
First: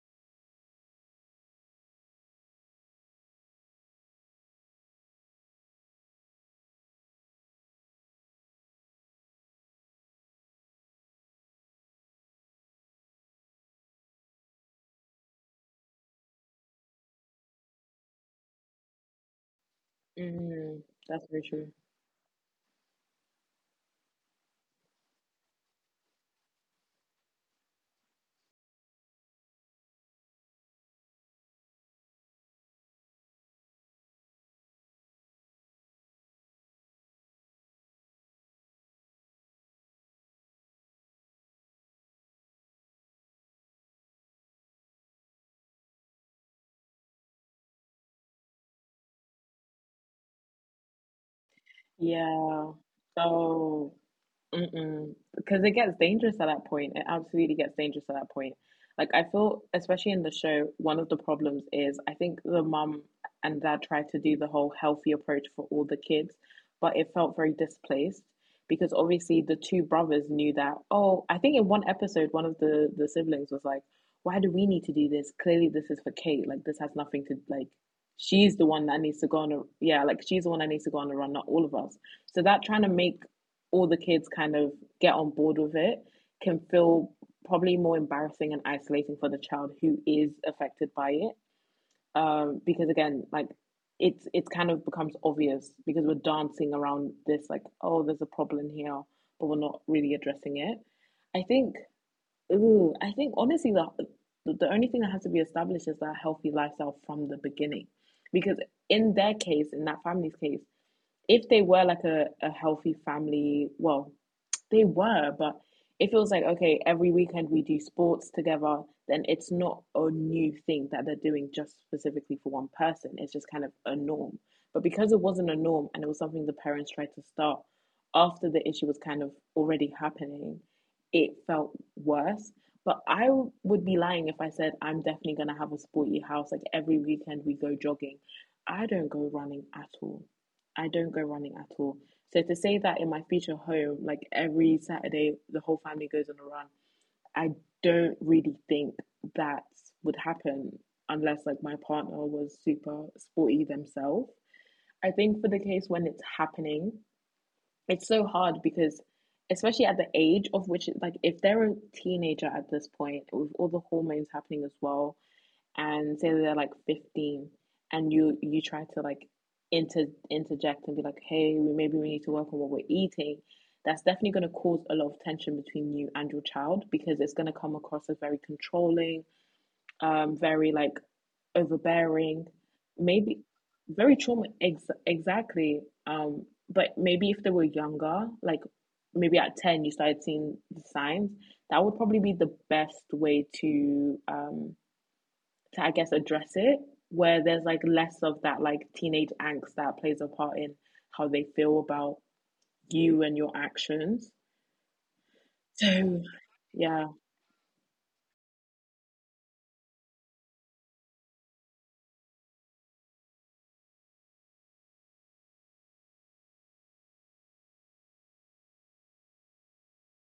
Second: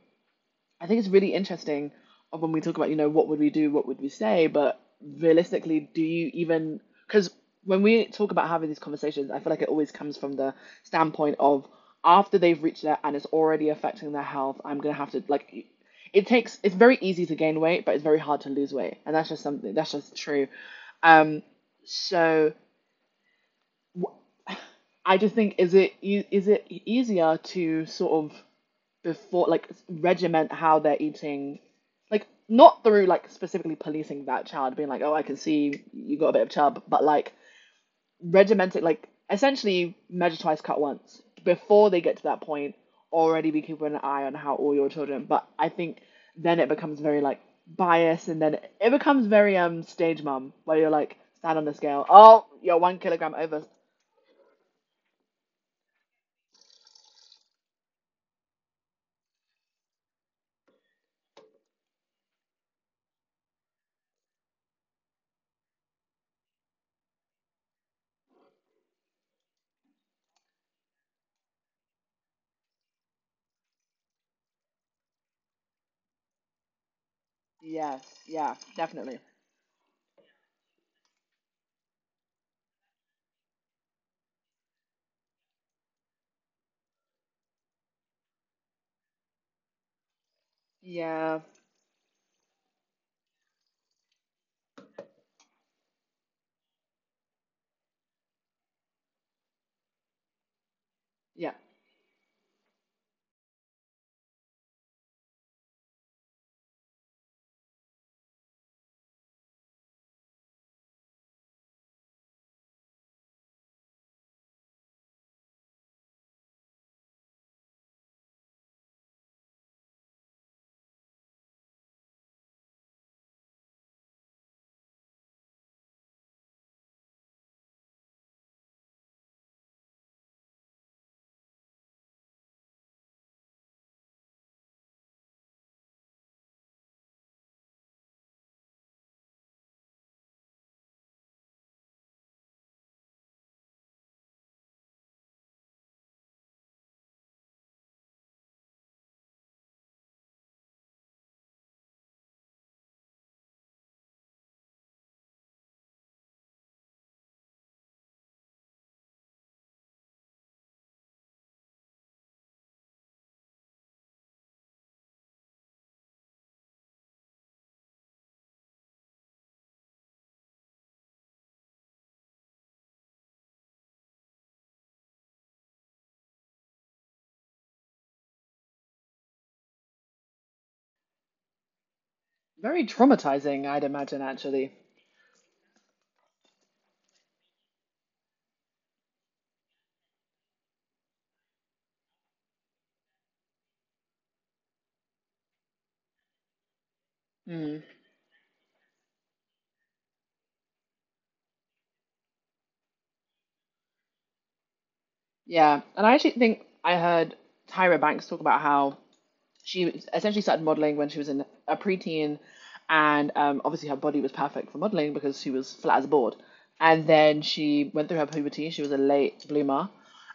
[SPEAKER 2] I think it's really interesting when we talk about, you know, what would we do, what would we say, but realistically, because when we talk about having these conversations, I feel like it always comes from the standpoint of after they've reached that and it's already affecting their health. I'm going to have to, like, it's very easy to gain weight, but it's very hard to lose weight. And that's just something, that's just true.
[SPEAKER 1] Mm, that's very
[SPEAKER 2] Um,
[SPEAKER 1] true.
[SPEAKER 2] so I just think, is it is it easier to sort of before like regiment how they're eating, like not through like specifically policing that child, being like, oh, I can see you got a bit of chub, but like regiment it, like essentially measure twice, cut once before they get to that point. Already be keeping an eye on how all your children, but I think then it becomes very like biased, and then it becomes very stage mum where you're like stand on the scale. Oh,
[SPEAKER 1] Yeah.
[SPEAKER 2] you're 1 kg over.
[SPEAKER 1] Oh, mm-mm. Because it gets dangerous at that point. It absolutely gets dangerous at that point. Like I feel, especially in the show, one of the problems is I think the mum and dad tried to do the whole healthy approach for all the kids, but it felt very displaced because obviously the two brothers knew that, oh, I think in one episode, one of the siblings was like, why do we need to do this? Clearly this is for Kate. Like this has nothing to like
[SPEAKER 2] Yes,
[SPEAKER 1] she's
[SPEAKER 2] yeah,
[SPEAKER 1] the one that needs
[SPEAKER 2] definitely.
[SPEAKER 1] to go on a yeah, like she's the one that needs to go on a run, not all of us. So that trying to make all the kids kind of get on board with it can feel probably more embarrassing and isolating for the child who is affected by it.
[SPEAKER 2] Yeah,
[SPEAKER 1] Because again, like it's kind of becomes obvious because we're dancing around this like oh there's a problem here but we're not really addressing it, I
[SPEAKER 2] yeah.
[SPEAKER 1] think, ooh, I think honestly the only thing that has to be established is that healthy lifestyle from the beginning because in their case in that family's case if they were like a healthy family well they were, but if it was like, okay, every weekend we do sports together, then it's not a new thing that they're doing just specifically for one person. It's just kind of a norm. But because it wasn't a norm and it was something the parents tried to start after the issue was kind of already happening, it felt worse. But I would be lying if I said I'm definitely going to have a sporty house. Like every weekend we go jogging. I don't go running at all. I don't go running at all. So to say that in my future home, like every Saturday, the whole family goes on a run, I don't really think that would happen unless like my partner was super sporty themselves. I think for the case when it's happening, it's so hard because especially at the age of which like if they're a teenager at this point with all the hormones happening as well and say they're like 15 and you try to like inter interject and be like hey we maybe we need to work on what we're eating, that's definitely going to cause a lot of tension between you and your child because it's going to come across as very controlling, very like overbearing,
[SPEAKER 2] Very
[SPEAKER 1] maybe
[SPEAKER 2] traumatizing, I'd
[SPEAKER 1] very
[SPEAKER 2] imagine, actually.
[SPEAKER 1] exactly. Um, but maybe if they were younger like maybe at 10 you started seeing the signs, that would probably be the best way to I guess address it where there's like less of that like teenage angst that plays a part in how they feel about you and your actions.
[SPEAKER 2] Yeah. And I actually think I
[SPEAKER 1] Yeah.
[SPEAKER 2] heard Tyra Banks talk about how she essentially started modeling when she was in a preteen, and obviously her body was perfect for modeling because she was flat as a board. And then she went through her puberty, she was a late bloomer,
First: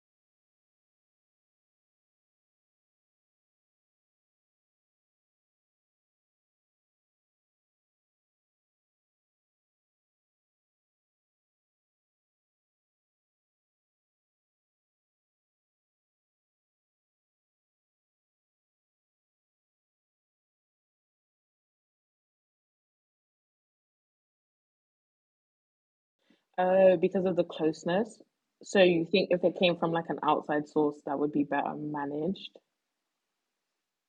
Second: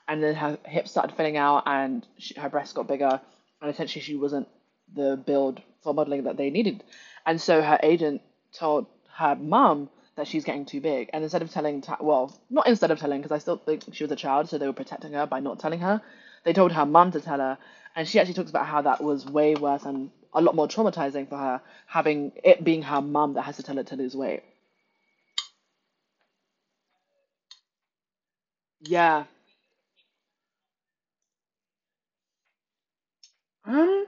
[SPEAKER 2] and then her hips started filling out, and her breasts got bigger, and essentially she wasn't the build for modeling that they needed. And so her agent told her mum that she's getting too big. And instead of well, not instead of telling, because I still think she was a child, so they were protecting her by not telling her. They told her mum to tell her. And she actually talks about how that was way worse and a lot more traumatizing for her, having it being her mum that has to tell her to lose weight.
[SPEAKER 1] Oh, because of the closeness. So you
[SPEAKER 2] Yeah.
[SPEAKER 1] think if it came from like an outside source that would be better managed?
[SPEAKER 2] Um,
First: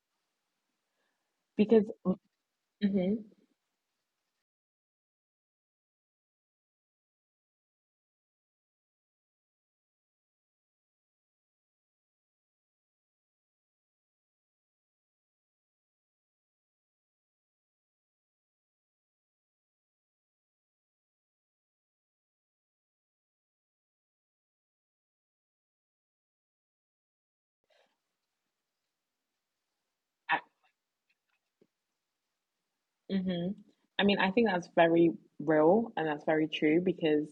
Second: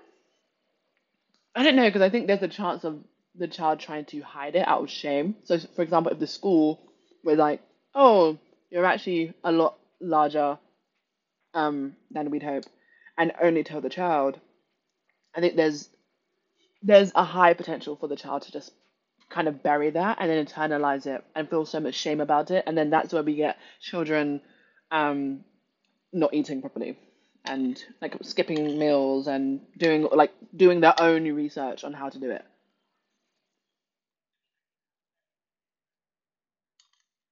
[SPEAKER 2] I don't
[SPEAKER 1] Because
[SPEAKER 2] know, because I think there's a chance of
[SPEAKER 1] mhm.
[SPEAKER 2] the child trying to hide it out of shame. So, for example, if the school was like, "Oh, you're actually a lot larger than we'd hope," and only tell the child, I think there's a high potential for the child to just kind of bury that and then internalize it and feel so much shame about it, and then that's where we get children, um, not eating properly, and like skipping meals and
[SPEAKER 1] I,
[SPEAKER 2] doing their own research on how to do it.
[SPEAKER 1] hmm, I mean, I think that's very real and that's very true because,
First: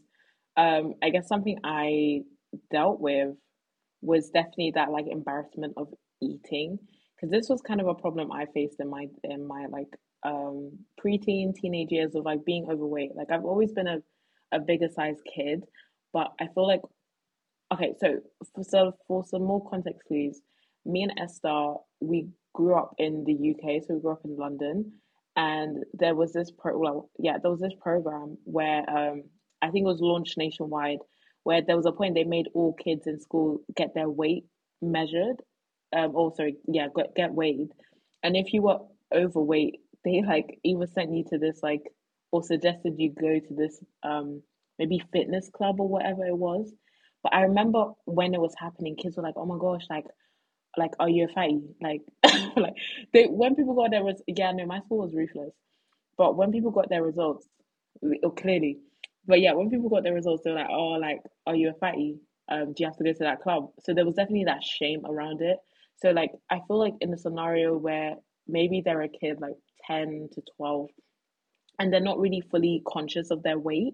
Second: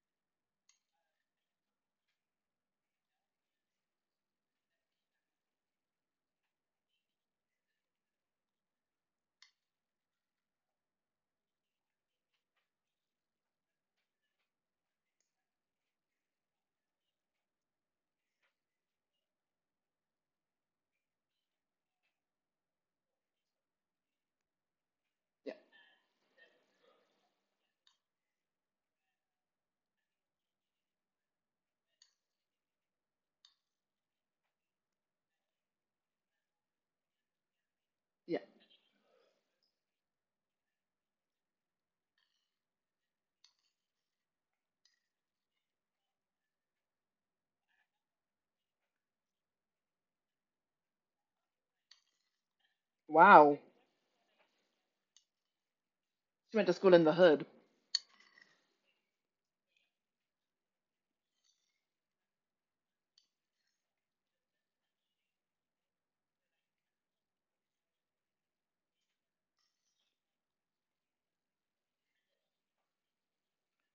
[SPEAKER 1] I guess something I dealt with was definitely that like embarrassment of eating because this was kind of a problem I faced in my like um preteen teenage years of like being overweight. Like I've always been a bigger size kid, but I feel like okay, so for some more context, please. Me and Esther, we grew up in the UK, so we grew up in London,
[SPEAKER 2] Yeah,
[SPEAKER 1] and there was this pro. Well, yeah, there was this program where I think it was launched nationwide, where there was a point they made all kids in school get their weight measured, or sorry, yeah, get weighed, and
[SPEAKER 2] yeah.
[SPEAKER 1] if you were overweight, [LAUGHS] they like either sent you to this like or suggested you go to this maybe fitness club or whatever it was, but I remember when it was happening, kids were like, "Oh my gosh, like, are you a fatty?" Like, [LAUGHS] like they when
[SPEAKER 2] Wow.
[SPEAKER 1] people got their results. Yeah, no, my school was ruthless. But when
[SPEAKER 2] She went
[SPEAKER 1] people
[SPEAKER 2] to
[SPEAKER 1] got
[SPEAKER 2] school in
[SPEAKER 1] their
[SPEAKER 2] the hood.
[SPEAKER 1] results, oh, clearly, but yeah, when people got their results, they were like, "Oh, like, are you a fatty? Do you have to go to that club?" So there was definitely that shame around it. So like, I feel like in the scenario where maybe they're a kid like 10 to 12 and they're not really fully conscious of their weight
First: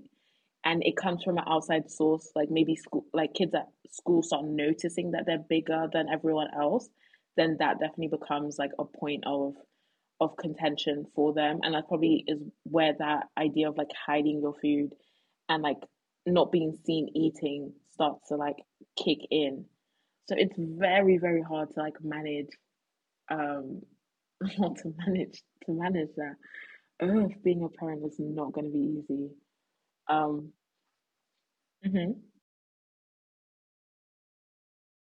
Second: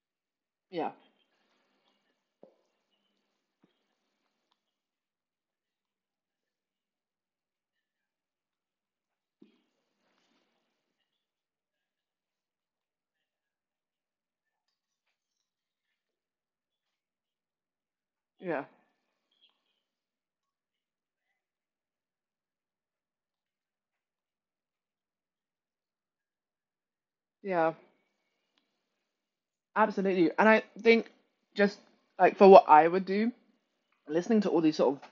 [SPEAKER 1] and
[SPEAKER 2] Yeah.
[SPEAKER 1] it comes from an outside source like maybe school like kids at school start noticing that they're bigger than everyone else, then that definitely becomes like a point of contention for them and that probably is where that idea of like hiding your food and like not being seen eating starts to like
[SPEAKER 2] Yeah.
[SPEAKER 1] kick in. So it's very hard to like manage, um, [LAUGHS] to manage that. Ugh, being a
[SPEAKER 2] Yeah.
[SPEAKER 1] parent is not going to be easy.
[SPEAKER 2] Absolutely. And
[SPEAKER 1] Um,
[SPEAKER 2] I think just
[SPEAKER 1] mhm.
[SPEAKER 2] like for what I would do, listening to all these sort of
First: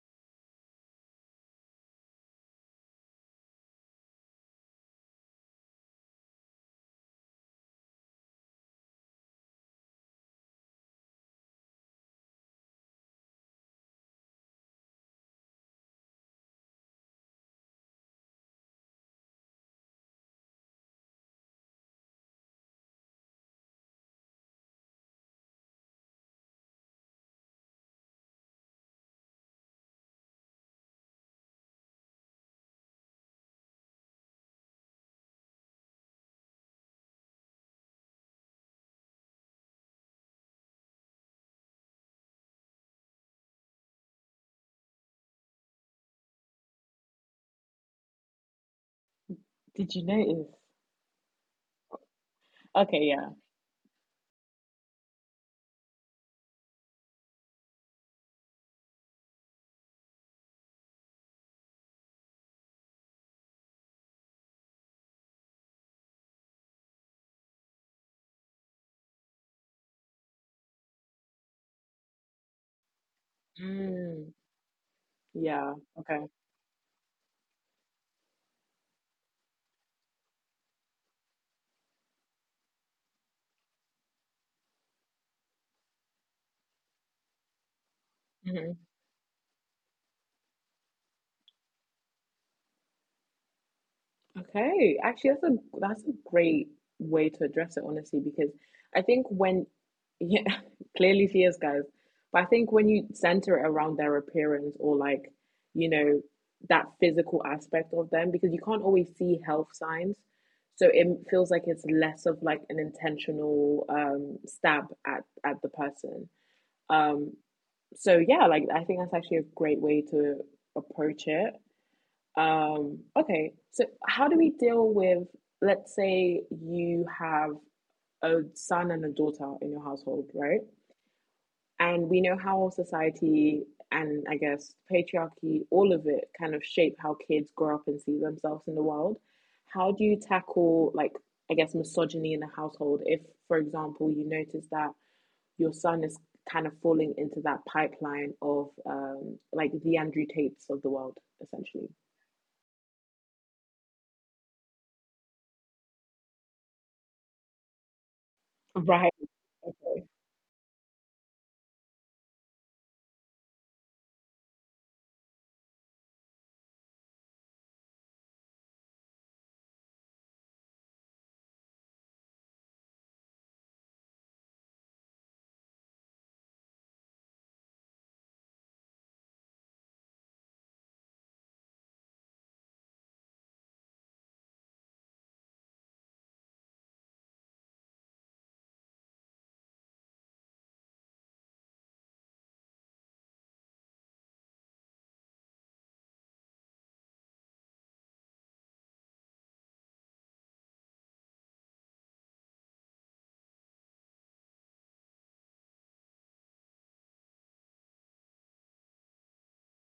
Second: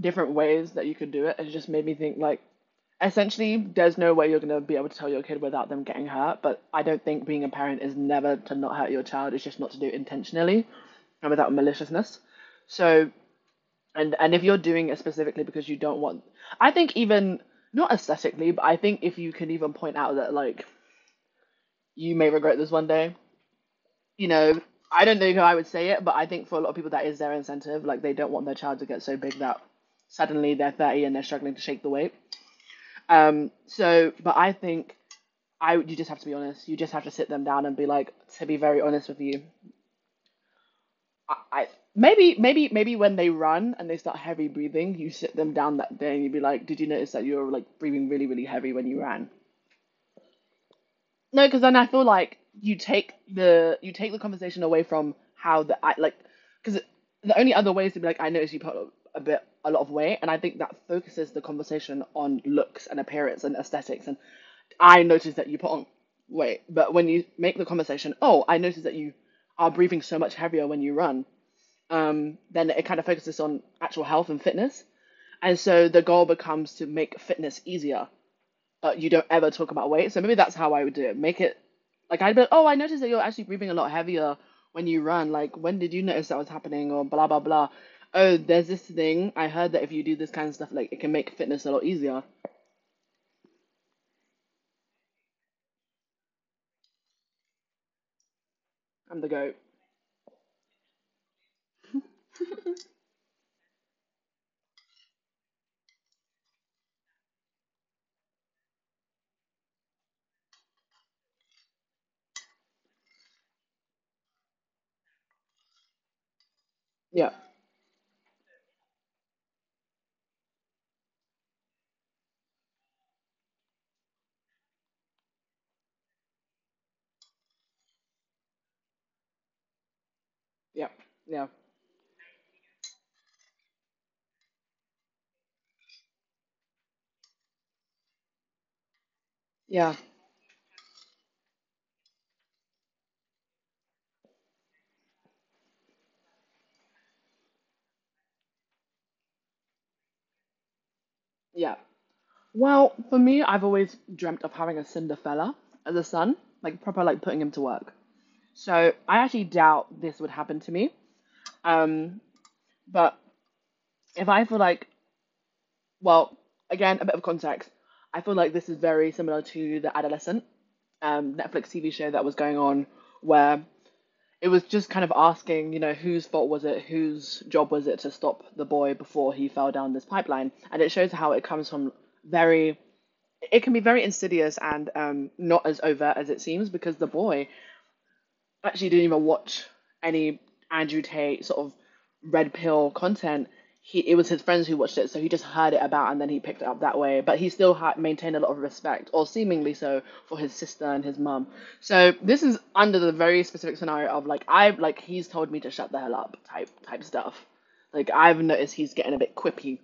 [SPEAKER 2] different ways that you could do it, it just made me think like essentially there's no way you're going to be able to tell your kid without them getting hurt, but I don't think being a parent is never to not hurt your child, it's just not to do it intentionally and without maliciousness. So, and if you're doing it specifically because you don't want, I think, even not aesthetically, but I think if you can even point out that like you may regret this one day. You know, I don't know how I would say it, but I think for a lot of people that is their incentive. Like they don't want their child to get so big that suddenly they're 30 and they're struggling to shake the weight. So, but I think I you just have to be honest. You just have to sit them down and be like, to be very honest with you, I maybe when they run and they start heavy breathing, you sit them down that day and you'd be like, did you notice that you were like breathing really, really heavy when you ran?
[SPEAKER 1] Did you notice?
[SPEAKER 2] No, because then I feel like
[SPEAKER 1] Okay, yeah.
[SPEAKER 2] you take the conversation away from how the I like because the only other way is to be like, I noticed you put a lot of weight, and I think that focuses the conversation on looks and appearance and aesthetics. And I noticed that you put on weight, but when you make the conversation, oh, I noticed that you are breathing so much heavier when you run. Then it kind of focuses on actual health
[SPEAKER 1] Mm,
[SPEAKER 2] and fitness, and
[SPEAKER 1] yeah.
[SPEAKER 2] so the goal
[SPEAKER 1] Okay.
[SPEAKER 2] becomes to make fitness easier, but you don't ever talk about weight. So maybe that's how I would do it. Make it like I'd be like, oh, I noticed that you're actually breathing a lot heavier when you run. Like, when did you notice that was happening? Or blah, blah, blah. Oh, there's this thing. I heard that if you do this kind of stuff, like, it can make fitness a lot easier.
[SPEAKER 1] Okay, actually, that's a great way to address it, honestly, because I
[SPEAKER 2] I'm
[SPEAKER 1] think
[SPEAKER 2] the goat.
[SPEAKER 1] when yeah, [LAUGHS] clearly she is, guys, but I think when you center it around their appearance or like, you know, that physical aspect of them, because you can't always see health signs, so it feels like it's less of like an intentional stab at the person.
[SPEAKER 2] Yeah,
[SPEAKER 1] Um, so yeah, like I think that's actually a great way to approach it. Okay, so how do we deal with, let's say you have a son and a daughter in your household, right?
[SPEAKER 2] yeah, yeah,
[SPEAKER 1] And we know how society and I guess patriarchy, all of it kind of shape how kids grow up and see themselves in the world. How
[SPEAKER 2] yeah,
[SPEAKER 1] do you tackle, like, I guess, misogyny in the household if, for example, you notice that your son is kind of falling into that pipeline of like the Andrew Tates of the world,
[SPEAKER 2] yeah.
[SPEAKER 1] essentially?
[SPEAKER 2] Well, for me, I've always dreamt of having a Cinderfella as a son, like, proper, like, putting him to work. So
[SPEAKER 1] Right.
[SPEAKER 2] I actually doubt
[SPEAKER 1] Okay.
[SPEAKER 2] this would happen to me. Um, but if I feel like well, again, a bit of context. I feel like this is very similar to the adolescent Netflix TV show that was going on, where it was just kind of asking, whose fault was it? Whose job was it to stop the boy before he fell down this pipeline? And it shows how it comes from very. It can be very insidious and not as overt as it seems because the boy actually didn't even watch any Andrew Tate sort of red pill content. He It was his friends who watched it, so he just heard it about and then he picked it up that way. But he still had maintained a lot of respect, or seemingly so, for his sister and his mum. So this is under the very specific scenario of like he's told me to shut the hell up type stuff. Like I've noticed he's getting a bit quippy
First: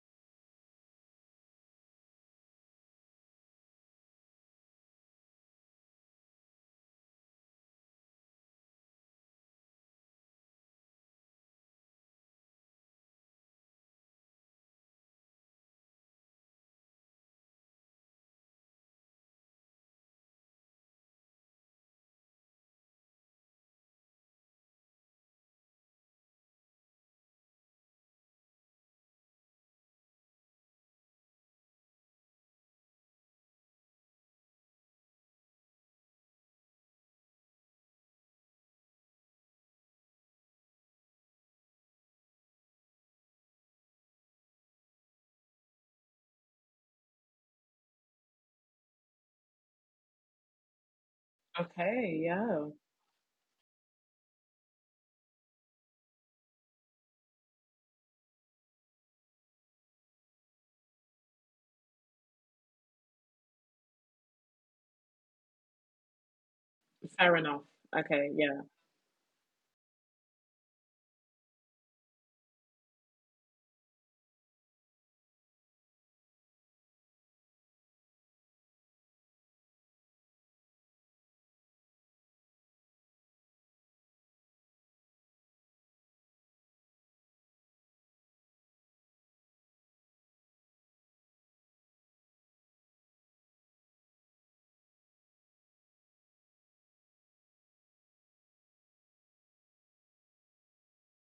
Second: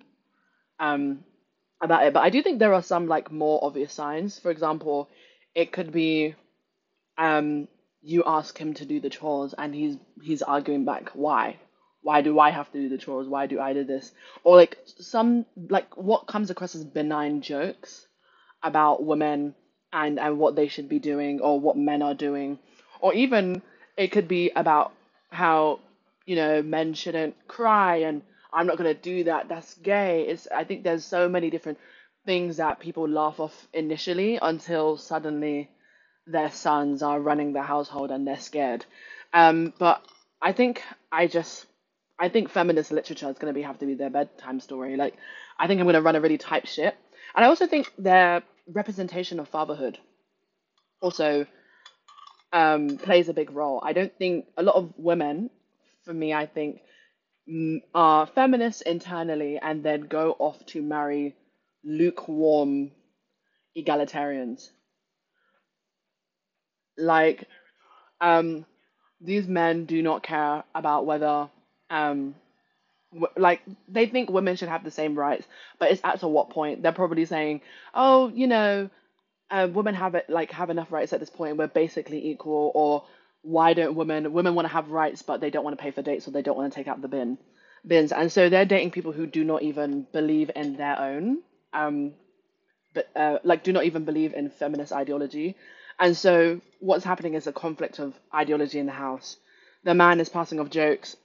[SPEAKER 2] about it, but I do think there are some like more obvious signs. For example, it could be um, you ask him to do the chores and he's arguing back why do I have to do the chores, why do I do this? Or like some like what comes across as benign jokes about women and what they should be doing or what men are doing, or even it could be about how, you know, men shouldn't cry and I'm not going to do that, that's gay. It's I think there's so many different things that people laugh off initially until suddenly their sons are running the household and they're scared. But I think I just I think feminist literature is going to be have to be their bedtime story. Like I think I'm going to run a really tight ship, and I also think their representation of fatherhood also
[SPEAKER 1] Okay, yeah.
[SPEAKER 2] plays a big role. I don't think a lot of women, for me, I think are feminists internally and then go off to marry lukewarm egalitarians.
[SPEAKER 1] Fair
[SPEAKER 2] Like
[SPEAKER 1] enough. Okay, yeah.
[SPEAKER 2] um, these men do not care about whether um like they think women should have the same rights, but it's at to what point. They're probably saying, oh, you know, women have it like have enough rights at this point, we're basically equal. Or why don't women want to have rights but they don't want to pay for dates or they don't want to take out the bins. And so they're dating people who do not even believe in their own, but like do not even believe in feminist ideology. And so what's happening is a conflict of ideology in the house. The man is passing off jokes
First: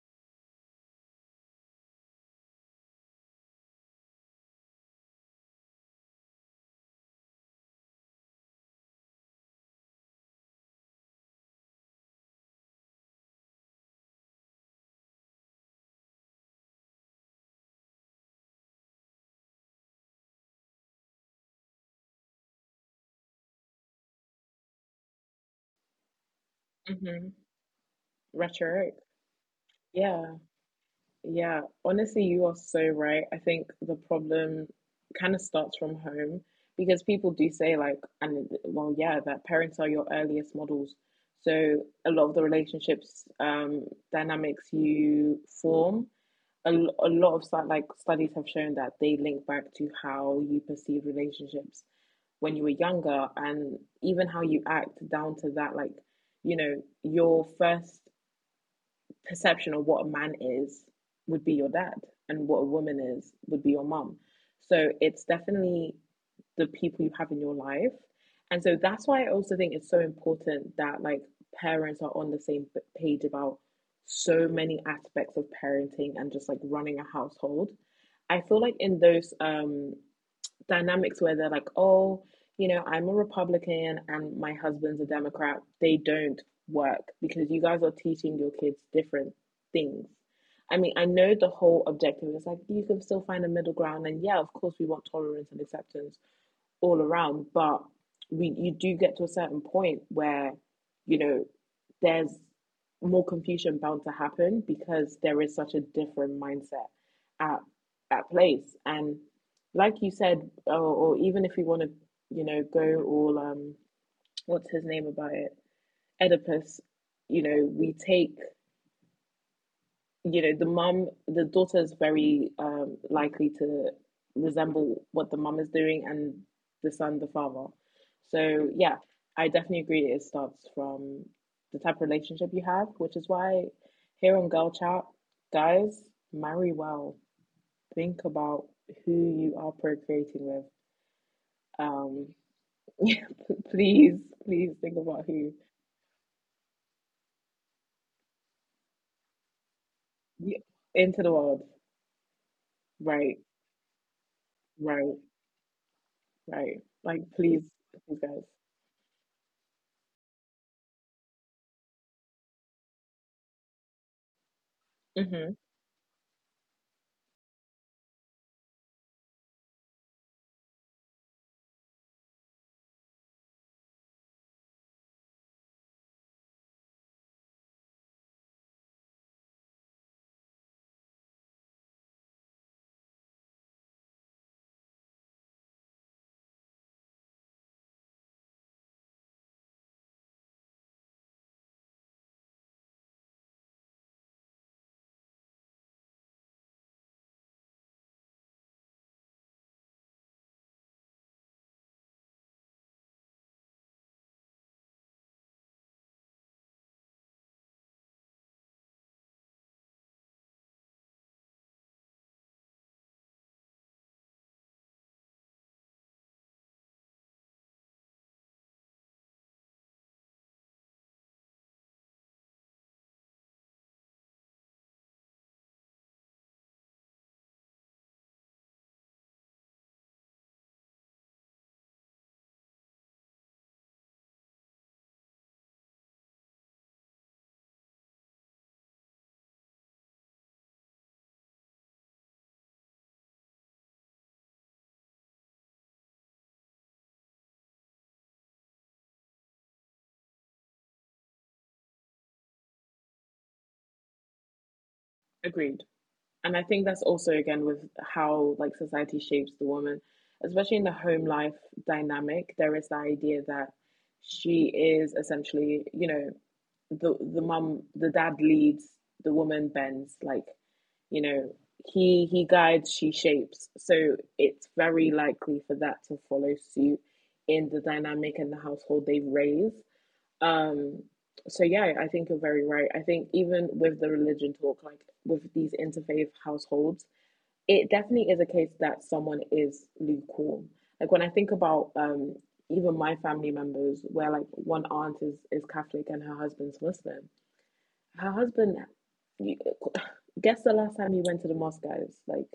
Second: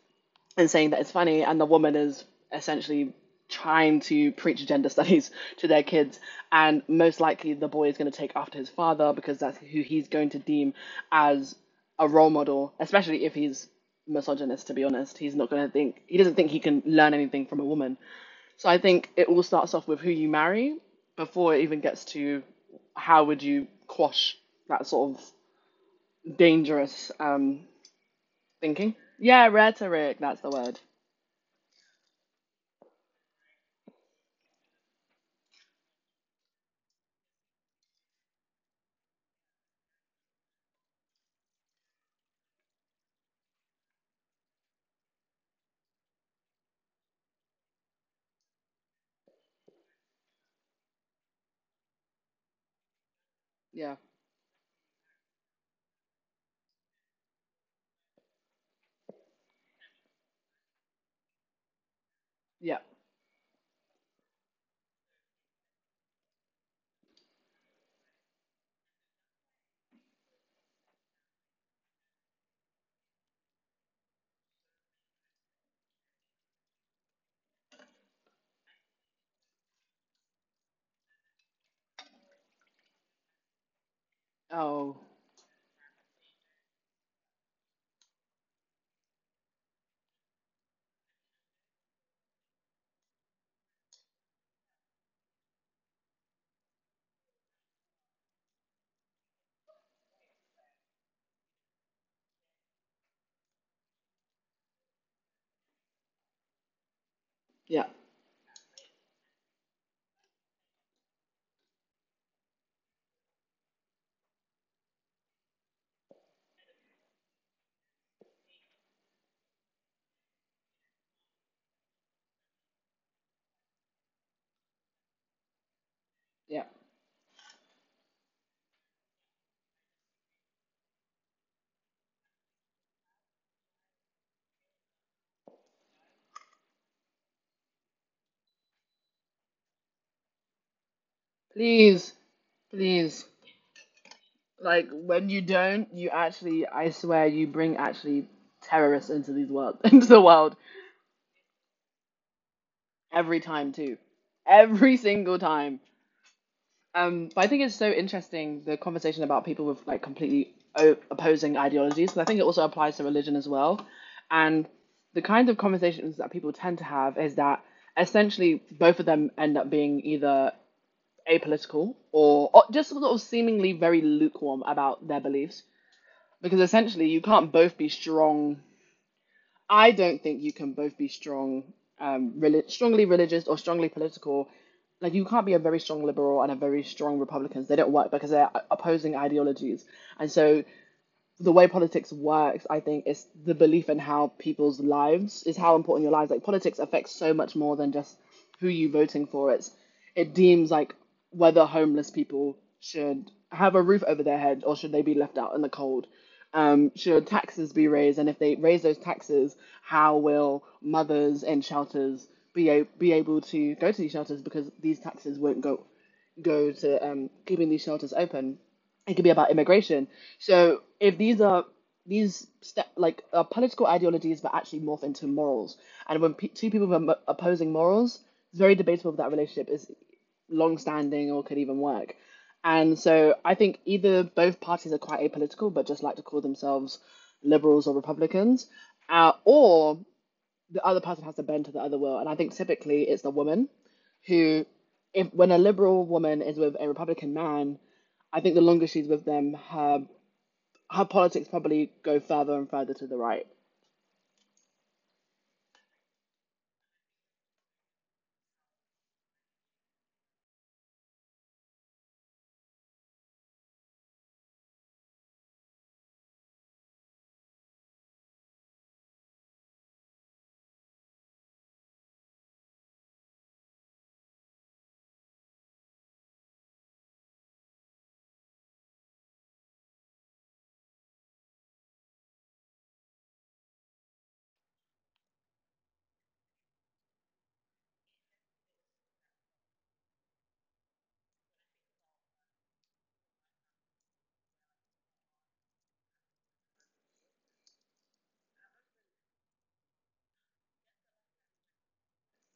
[SPEAKER 2] and saying that it's funny, and the woman is essentially trying to preach gender [LAUGHS] studies to their kids, and most likely the boy is going to take after his father because that's who he's going to deem as a role model, especially if he's misogynist, to be honest. He's not going to think he doesn't think he can learn anything from a woman. So I think it all starts off with who you marry before it even gets to how would you quash that sort of dangerous
[SPEAKER 1] Hmm,
[SPEAKER 2] thinking
[SPEAKER 1] rhetoric.
[SPEAKER 2] yeah, rhetoric,
[SPEAKER 1] Yeah,
[SPEAKER 2] that's the word.
[SPEAKER 1] yeah. Honestly, you are so right. I think the problem kind of starts from home because people do say, like, and well, yeah, that parents are your earliest models. So a lot of the relationships, dynamics you form, a, l- a lot of stu- like studies have shown that they link back to how you perceive relationships when you were younger, and
[SPEAKER 2] Yeah,
[SPEAKER 1] even how you act down to that, like, your first perception of what a man is would be your dad, and what a
[SPEAKER 2] yeah.
[SPEAKER 1] woman is would be your mum. So it's definitely the people you have in your life, and so that's why I also think it's so important that, like, parents are on the same page about so many aspects of parenting and just, like, running a household. I feel like in those dynamics where they're like, oh, I'm a Republican and my
[SPEAKER 2] Oh,
[SPEAKER 1] husband's a Democrat. They don't work because you guys are teaching your kids different things. I mean, I know the whole objective is, like, you can still find a middle ground, and, yeah, of course, we want tolerance and acceptance all around, but we you do get to a certain point where, you know, there's more confusion bound to happen because there is such a different mindset at
[SPEAKER 2] yeah,
[SPEAKER 1] at place. And like you said, or even if you want to, go all what's his name about it, Oedipus. You know, we take, the mum, the daughter is very likely to resemble what the mum is doing, and
[SPEAKER 2] yeah.
[SPEAKER 1] the son, the father. So yeah, I definitely agree it starts from the type of relationship you have, which is why here on Girl Chat, guys, marry well. Think about who you are procreating with.
[SPEAKER 2] Please,
[SPEAKER 1] um [LAUGHS]
[SPEAKER 2] please.
[SPEAKER 1] yeah, please
[SPEAKER 2] Like
[SPEAKER 1] think about
[SPEAKER 2] when you
[SPEAKER 1] who
[SPEAKER 2] don't, you actually, I swear, you bring actually terrorists into these world, [LAUGHS] into the world
[SPEAKER 1] you, into the world.
[SPEAKER 2] every
[SPEAKER 1] Right,
[SPEAKER 2] time too, every
[SPEAKER 1] right,
[SPEAKER 2] single time.
[SPEAKER 1] right. Like,
[SPEAKER 2] But I think
[SPEAKER 1] please
[SPEAKER 2] it's so
[SPEAKER 1] please guys.
[SPEAKER 2] interesting the conversation about people with like completely opposing ideologies, and I think it also applies to religion as well. And the kind
[SPEAKER 1] Hmm.
[SPEAKER 2] of conversations that people tend to have is that essentially both of them end up being either apolitical, or just sort of seemingly very lukewarm about their beliefs, because essentially you can't both be strong. I don't think you can both be strong, strongly religious or strongly political. Like you can't be a very strong liberal and a very strong Republicans. They don't work because they're opposing ideologies, and so the way politics works, I think, is the belief in how people's lives is how important your lives. Like politics affects so much more than just who you voting for. It deems like whether homeless people should have a roof over their head or should they be left out in the cold. Should taxes be raised, and if they raise those taxes, how will mothers in shelters be able to go to these shelters because these taxes won't go to keeping these shelters open. It could be about immigration. So if these are these like political ideologies, but actually morph into morals, and when pe two people are opposing morals, it's very debatable if that relationship is long-standing or could even work. And so I think either both parties are quite apolitical, but just like to call themselves liberals or Republicans, or the other person has to bend to the other will. And I think typically it's the woman who, if, when a liberal woman is with a Republican man, I think the longer she's with them, her politics probably go further and further to the right.
[SPEAKER 1] Agreed. And I think that's also again with how, like, society shapes the woman, especially in the home life dynamic. There is the idea that she is essentially, the mum, the dad leads, the woman bends, like, you know, he guides, she shapes. So it's very likely for that to follow suit in the dynamic and the household they've raised. Um, so yeah, I think you're very right. I think even with the religion talk, like with these interfaith households, it definitely is a case that someone is lukewarm. Like, when I think about even my family members, where, like, one aunt is Catholic and her husband's Muslim, her husband, you, [SIGHS] guess the last time he went to the mosque, guys, like,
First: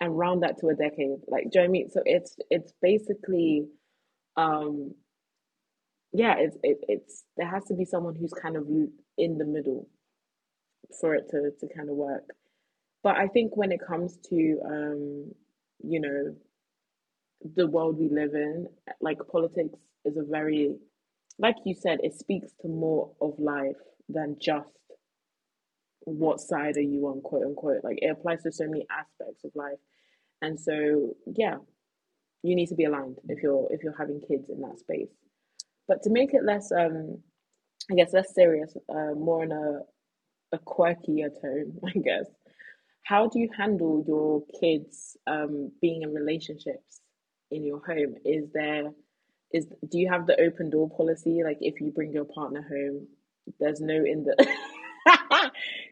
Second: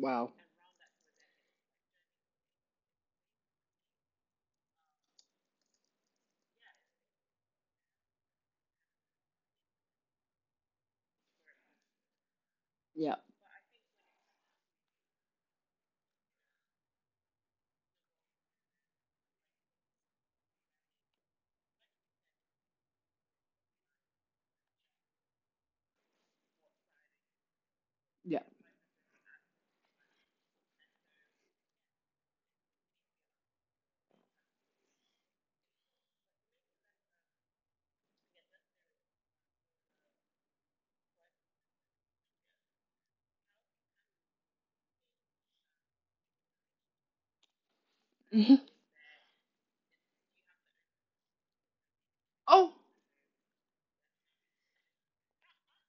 [SPEAKER 1] and round that to a decade. Like, do you know what I mean? So it's basically um yeah, it's there has to be someone who's kind of in the middle for it to kind of work. But
[SPEAKER 2] Yeah.
[SPEAKER 1] I think when it comes to, you know, the world we live in, like politics is a very, like you said, it speaks to more of life than just what side are you on, quote unquote. Like, it
[SPEAKER 2] Yeah.
[SPEAKER 1] applies to so many aspects of life, and so yeah, you need to be aligned if you're having kids in that space. But to make it less, I guess, less serious, more on a quirkier tone, [LAUGHS] I guess. How do you handle your kids, being in relationships in your home? Is
[SPEAKER 2] Mm-hmm.
[SPEAKER 1] there is Do you have the open door policy? Like, if you bring your partner
[SPEAKER 2] Oh.
[SPEAKER 1] home, there's no in the [LAUGHS]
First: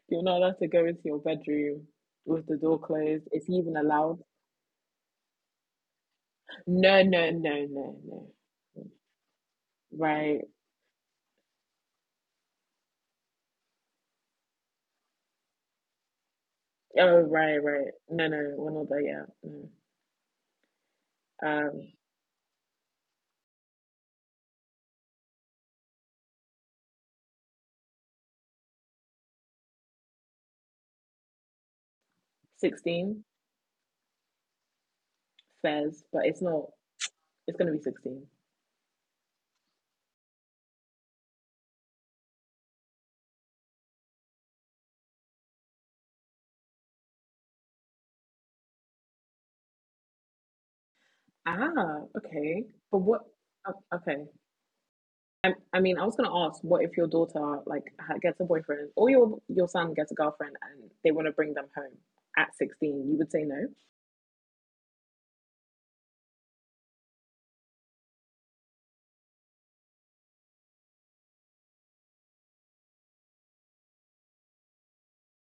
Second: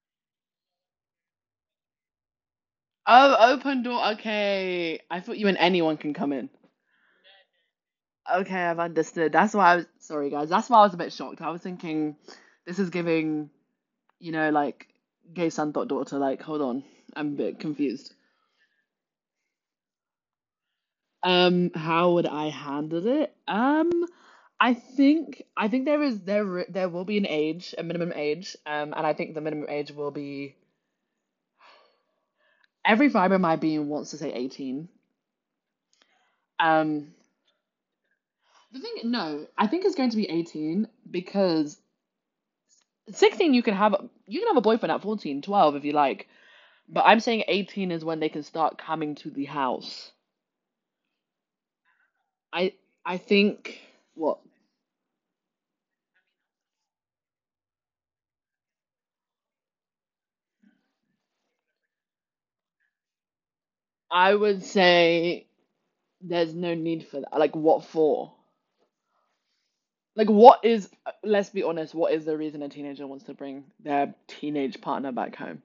[SPEAKER 1] you're not allowed to go into your bedroom with the door closed. It's
[SPEAKER 2] Oh,
[SPEAKER 1] even
[SPEAKER 2] open door.
[SPEAKER 1] allowed.
[SPEAKER 2] Okay. I thought you and anyone can come in.
[SPEAKER 1] No, no, no, no, no.
[SPEAKER 2] Okay, I've understood. That's why I was sorry,
[SPEAKER 1] Right.
[SPEAKER 2] guys. That's why I was a bit shocked. I was thinking this is giving, you know, like gay son thought daughter. Like, hold on,
[SPEAKER 1] Oh,
[SPEAKER 2] I'm a bit
[SPEAKER 1] right, right.
[SPEAKER 2] confused.
[SPEAKER 1] No, no, we're not there yet. No. Um,
[SPEAKER 2] How would I handle it? I think there is there will be an age, a minimum age, and I think the minimum age will be every
[SPEAKER 1] 16
[SPEAKER 2] fiber in my being wants to say 18.
[SPEAKER 1] Fez, but it's not.
[SPEAKER 2] Um,
[SPEAKER 1] It's gonna be 16.
[SPEAKER 2] the thing, no, I think it's going to be 18 because 16 you can have a boyfriend at 14, 12 if you like, but I'm saying 18 is when they can start coming to the house.
[SPEAKER 1] Ah, okay.
[SPEAKER 2] I
[SPEAKER 1] But
[SPEAKER 2] I
[SPEAKER 1] what?
[SPEAKER 2] think
[SPEAKER 1] Okay.
[SPEAKER 2] what
[SPEAKER 1] I mean, I was gonna ask, what if your daughter, like, gets a boyfriend, or your son gets a girlfriend and they want to bring them home at 16? You would say no.
[SPEAKER 2] I would say there's no need for that. Like, what for? Like, what is, let's be honest, what is the reason a teenager wants to bring their teenage partner back home?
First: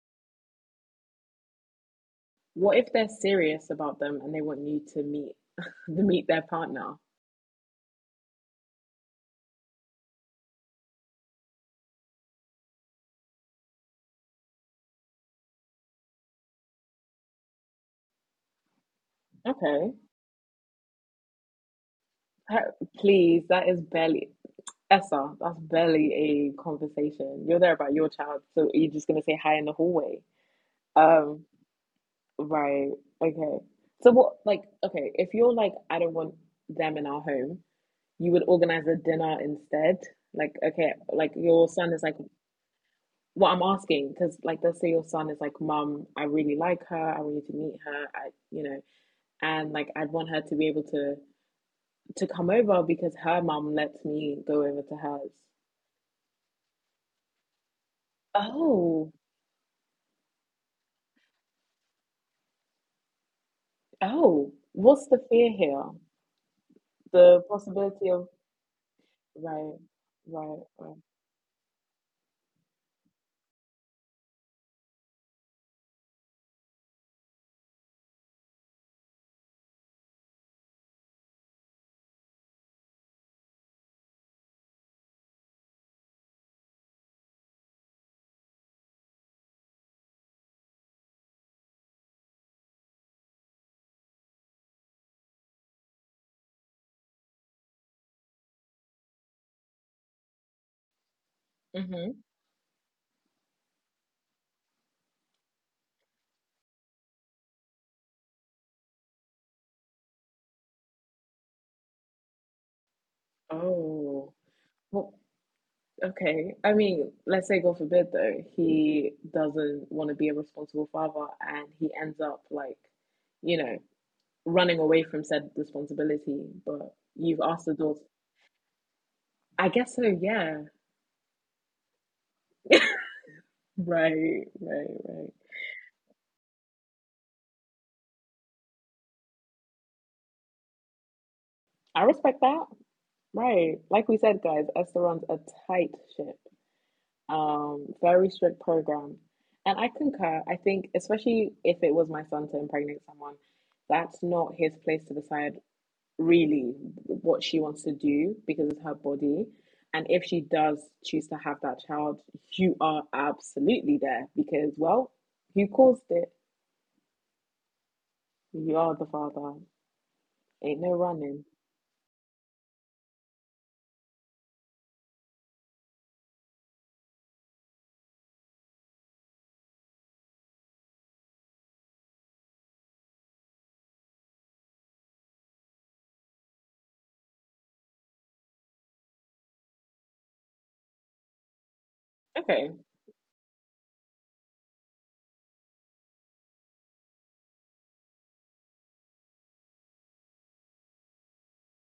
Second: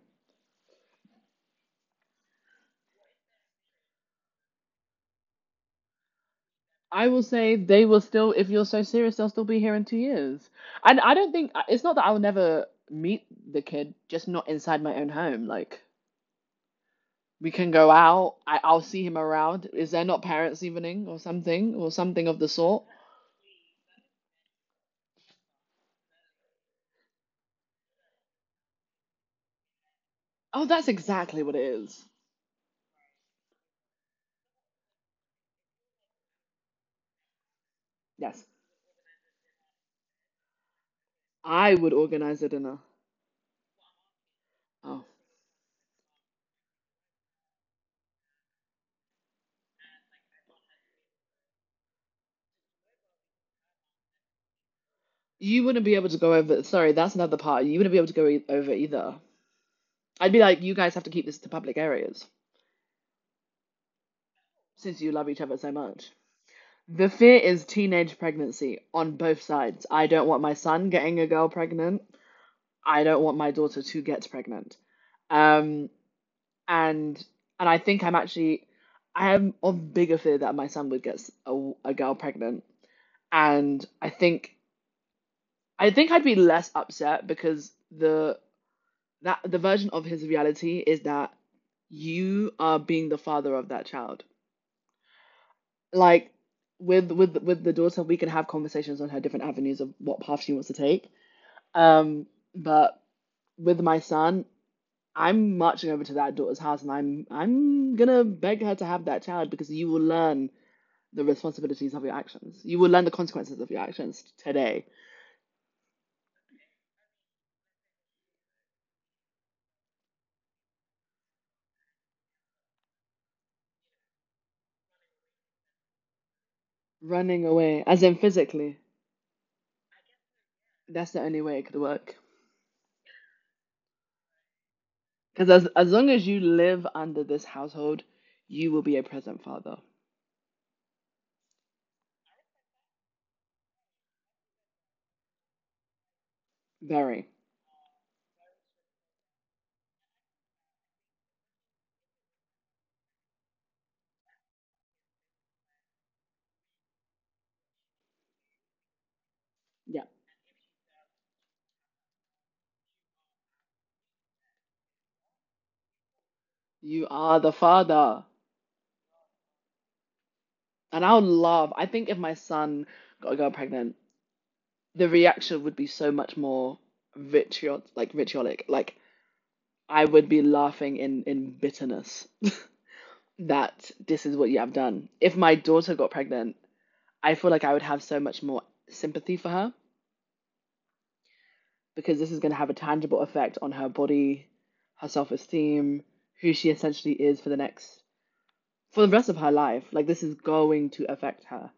[SPEAKER 1] What if they're serious about them and they want you to meet [LAUGHS] to meet their partner?
[SPEAKER 2] I will say they will still, if you're so serious, they'll still be here in 2 years. And I don't think, it's not that I'll never meet the kid, just not inside my own home. Like, we can go out, I'll see him around. Is
[SPEAKER 1] Okay.
[SPEAKER 2] there not parents' evening or something of the
[SPEAKER 1] Ha-
[SPEAKER 2] sort?
[SPEAKER 1] Please, that is barely Essa, that's barely a conversation. You're there about your child, so are you just gonna say hi in the hallway?
[SPEAKER 2] Oh, that's exactly
[SPEAKER 1] Um,
[SPEAKER 2] what it is.
[SPEAKER 1] Right. Okay. So what, like, okay, if you're like, I don't want them in our home, you
[SPEAKER 2] Yes.
[SPEAKER 1] would organize a dinner instead. Like, okay, like your
[SPEAKER 2] I would
[SPEAKER 1] son is like,
[SPEAKER 2] organize a dinner.
[SPEAKER 1] what I'm asking, because, like, let's say your
[SPEAKER 2] Oh.
[SPEAKER 1] son is like, Mom, I really like her. I want you to meet her. You know, and like, I'd want her to be able to come over because her mom lets me go over to hers.
[SPEAKER 2] You wouldn't be able to go over. Sorry, that's another part. You wouldn't be able to go over
[SPEAKER 1] Oh,
[SPEAKER 2] either. I'd be like, you guys have to keep this to public areas
[SPEAKER 1] oh, what's
[SPEAKER 2] since you
[SPEAKER 1] the
[SPEAKER 2] love each
[SPEAKER 1] fear
[SPEAKER 2] other so
[SPEAKER 1] here?
[SPEAKER 2] much. The fear
[SPEAKER 1] The
[SPEAKER 2] is
[SPEAKER 1] possibility
[SPEAKER 2] teenage
[SPEAKER 1] of,
[SPEAKER 2] pregnancy on both
[SPEAKER 1] right,
[SPEAKER 2] sides. I don't want my
[SPEAKER 1] right,
[SPEAKER 2] son
[SPEAKER 1] right.
[SPEAKER 2] getting a girl pregnant. I don't want my daughter to get pregnant. Um, and I think I'm actually I am of bigger fear that my son would get a girl pregnant. And I think I'd be less upset because the version of his reality is that you are being the father of that child. Like with with the daughter we can have conversations on her different avenues of what path she wants to take,
[SPEAKER 1] Mm-hmm.
[SPEAKER 2] um but with my son I'm marching over to that daughter's house and I'm gonna beg her to have that child, because you will learn the responsibilities of your actions, you will learn the consequences of your actions
[SPEAKER 1] Oh.
[SPEAKER 2] today.
[SPEAKER 1] Well, okay. I mean, let's say, God forbid, though, he doesn't want to be a responsible father and he ends up, like, you know, running away from said responsibility, but you've
[SPEAKER 2] Running
[SPEAKER 1] asked the
[SPEAKER 2] away
[SPEAKER 1] daughter.
[SPEAKER 2] as in physically,
[SPEAKER 1] I guess so, yeah.
[SPEAKER 2] that's the only way it could work,
[SPEAKER 1] Right, right, right.
[SPEAKER 2] because as long as you live under this household you will be a present father.
[SPEAKER 1] I respect that. Right. Like we said, guys, Esther runs a tight ship,
[SPEAKER 2] Very.
[SPEAKER 1] very strict program. And I concur. I think, especially if it was my son to impregnate someone, that's not his place to decide really what she wants to do because it's her body. And
[SPEAKER 2] Yeah.
[SPEAKER 1] if she does choose to have that child, you are absolutely there because, well, you caused it.
[SPEAKER 2] You are the father.
[SPEAKER 1] You are the father. Ain't no
[SPEAKER 2] And I would
[SPEAKER 1] running.
[SPEAKER 2] love, I think if my son got a girl pregnant, the reaction would be so much more vitriolic. Like I would be laughing in bitterness [LAUGHS] that this is what you have done. If my daughter got pregnant, I feel like I would have so much more sympathy for her, because this is going to
[SPEAKER 1] Okay.
[SPEAKER 2] have a tangible effect on her body, her self-esteem, who she essentially is for the next for the rest of her life. Like this is going to affect her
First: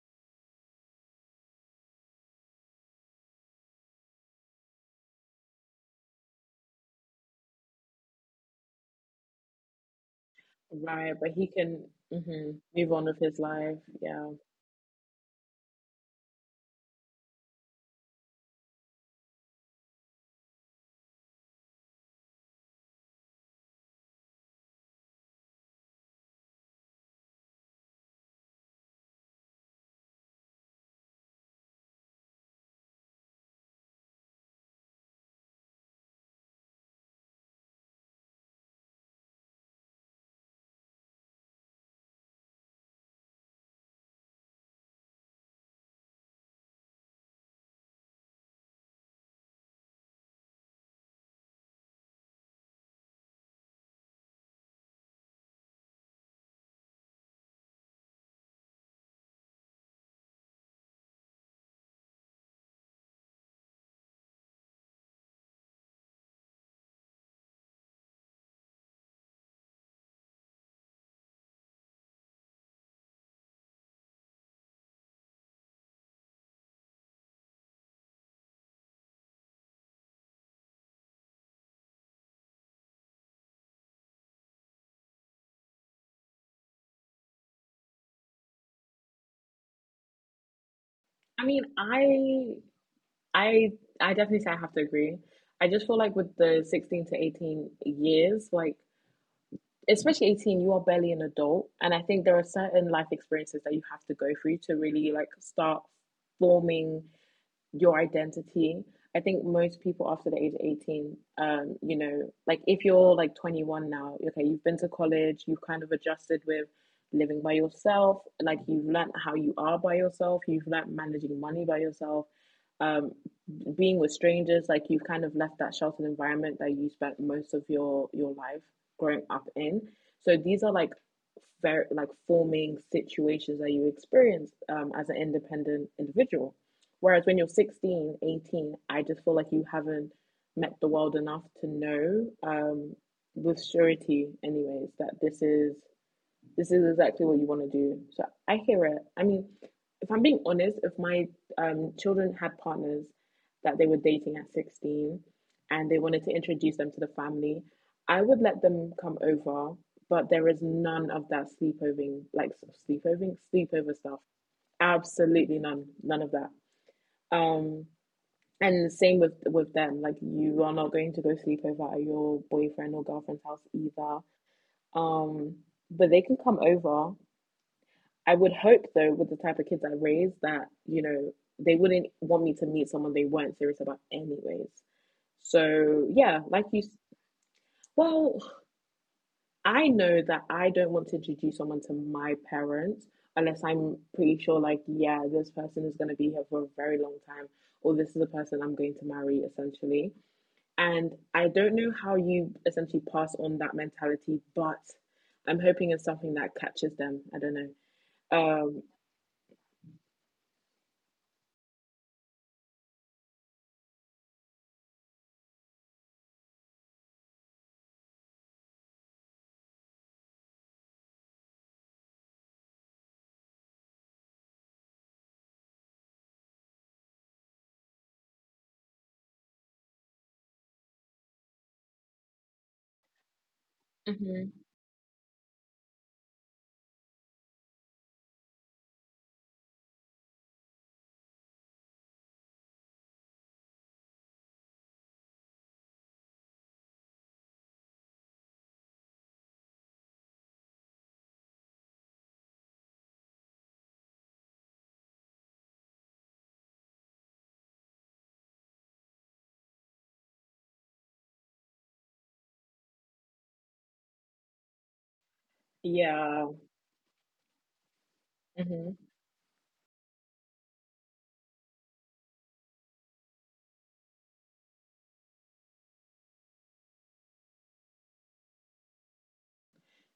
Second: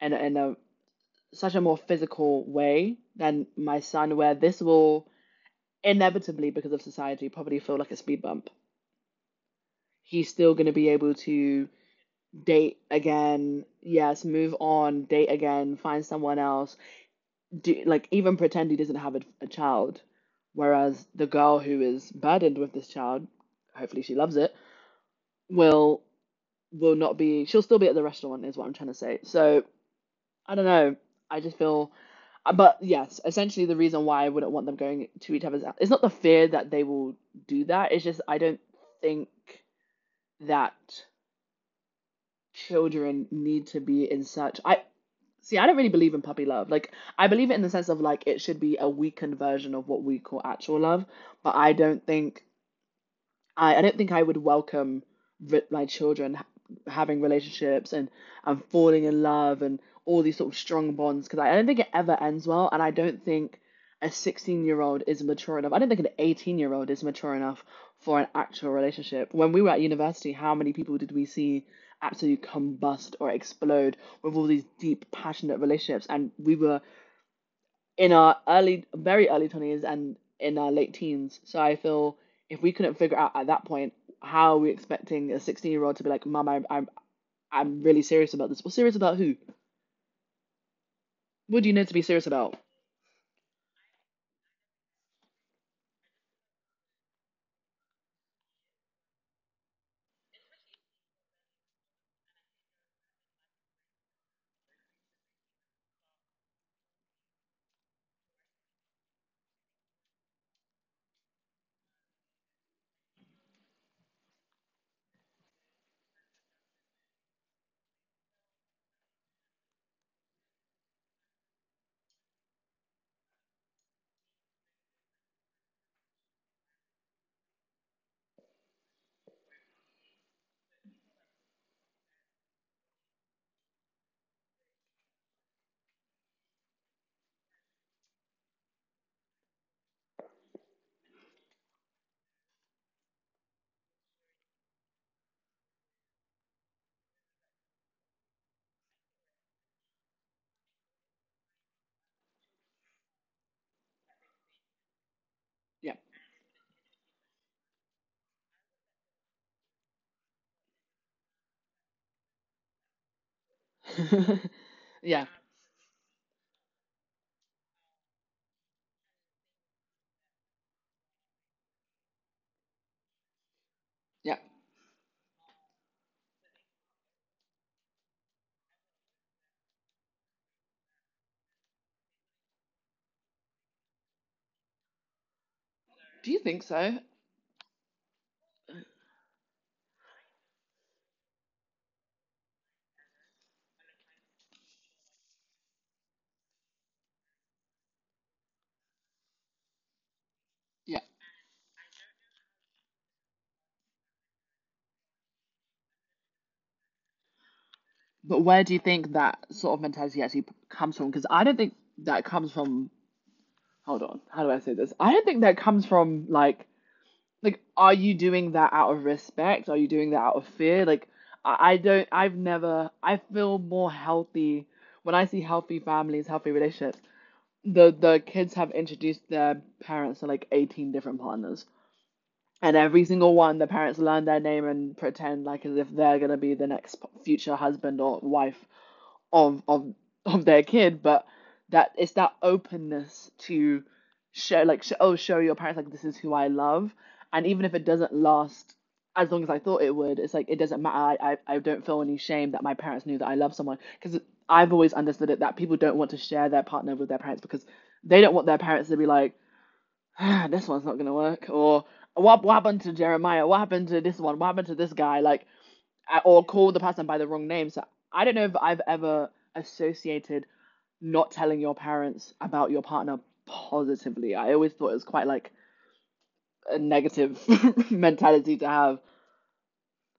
[SPEAKER 2] in in a such a more physical way than my son, where this will inevitably, because of society, probably feel like a speed bump. He's still going to be
[SPEAKER 1] Right.
[SPEAKER 2] able
[SPEAKER 1] But he
[SPEAKER 2] to
[SPEAKER 1] can, mhm,
[SPEAKER 2] date
[SPEAKER 1] move on with his
[SPEAKER 2] again,
[SPEAKER 1] life.
[SPEAKER 2] yes,
[SPEAKER 1] Yeah.
[SPEAKER 2] move on, date again, find someone else, do, like even pretend he doesn't have a child. Whereas the girl who is burdened with this child, hopefully she loves it, will will not be. She'll still be at the restaurant, is what I'm trying to say. So I don't know. I just feel, but yes, essentially the reason why I wouldn't want them going to each other's it's not the fear that they will do that. It's just I don't think that children need to be in such. I see. I don't really believe in puppy love. Like I believe it in the sense of like it should be a weakened version of what we call actual love, but I don't think I would welcome my children having relationships and falling in love and all these sort of strong bonds because I don't think it ever ends well. And I don't think a 16-year-old is mature enough. I don't think an 18-year-old is mature enough for an actual relationship. When we were at university, how many people did we see absolutely combust or explode with all these deep, passionate relationships? And we were in our early, very early 20s and in our late teens. So I feel if we couldn't figure out at that point, how are we expecting a 16-year-old to be like, Mom, I'm really serious about this? Well, serious about who?
[SPEAKER 1] I
[SPEAKER 2] What
[SPEAKER 1] mean,
[SPEAKER 2] do you need to be serious about?
[SPEAKER 1] I, I definitely say I have to agree. I just feel like with the 16 to 18 years, like, especially 18, you are barely an adult. And I think there are certain life experiences that you have to go through to really, like, start forming your identity. I think most people after the age of 18, like if you're like 21 now, okay, you've been to college, you've kind of adjusted with living by yourself, like you've learned how you are by yourself, you've learned managing money by yourself, um, being with strangers, like you've kind of left that sheltered environment that you spent most of your life growing up in. So these are, like, very, like, forming situations that you experience, as an independent individual. Whereas when you're 16, 18, I just feel like you haven't met the world enough to know, with surety, anyways, that this is exactly what you want to do. So I hear it. I mean, if I'm being honest, if my children had partners that they were dating at 16 and
[SPEAKER 2] Yeah.
[SPEAKER 1] they wanted to introduce them to the family, I would let them come over, but there is none of that sleepoving, like, sleepoving, sleepover stuff.
[SPEAKER 2] [LAUGHS] Yeah.
[SPEAKER 1] Absolutely none, none of that. Um, and same with them, like you are not going to go sleep over at your boyfriend or girlfriend's house either.
[SPEAKER 2] Yeah.
[SPEAKER 1] Um, but they can come over. I would hope though, with the type of kids I raise, that, they wouldn't want me to meet someone they weren't serious about anyways. So
[SPEAKER 2] Do you
[SPEAKER 1] yeah,
[SPEAKER 2] think so?
[SPEAKER 1] well, I know that I don't want to introduce someone to my parents unless I'm pretty sure, like, yeah, this person is going to be here for a very long time, or this is the person I'm going to marry, essentially.
[SPEAKER 2] Yeah.
[SPEAKER 1] And I don't know how you essentially pass on that mentality, but I'm hoping it's something that catches them. I don't know.
[SPEAKER 2] But where do you
[SPEAKER 1] Um,
[SPEAKER 2] think that sort of mentality actually comes from? Because I don't think that comes from. Hold on. How do I say this? I don't think that comes from like. Like, are you doing that out of respect? Are you doing that out of fear? Like, I don't, I've never, I feel more healthy when I see healthy families, healthy relationships. The kids have introduced their parents to like 18 different partners, and every single one, the parents learn their
[SPEAKER 1] Mm-hmm.
[SPEAKER 2] name and pretend like as if they're gonna be the next future husband or wife of of of their kid, but that it's that openness to show like show your parents like this is who I love, and even if it doesn't last as long as I thought it would, it's like it doesn't matter. I don't feel any shame that my parents knew that I love someone because I've always understood it that people don't want to share their partner with their parents because they don't want their parents to be like ah, this one's not gonna work or what happened to Jeremiah? What happened to this one? What happened to this guy? Like or
[SPEAKER 1] Yeah.
[SPEAKER 2] call the person by the wrong name. So I don't know if I've
[SPEAKER 1] Do
[SPEAKER 2] ever associated not telling your parents about your partner positively. I always thought it was quite like a negative [LAUGHS] mentality to have.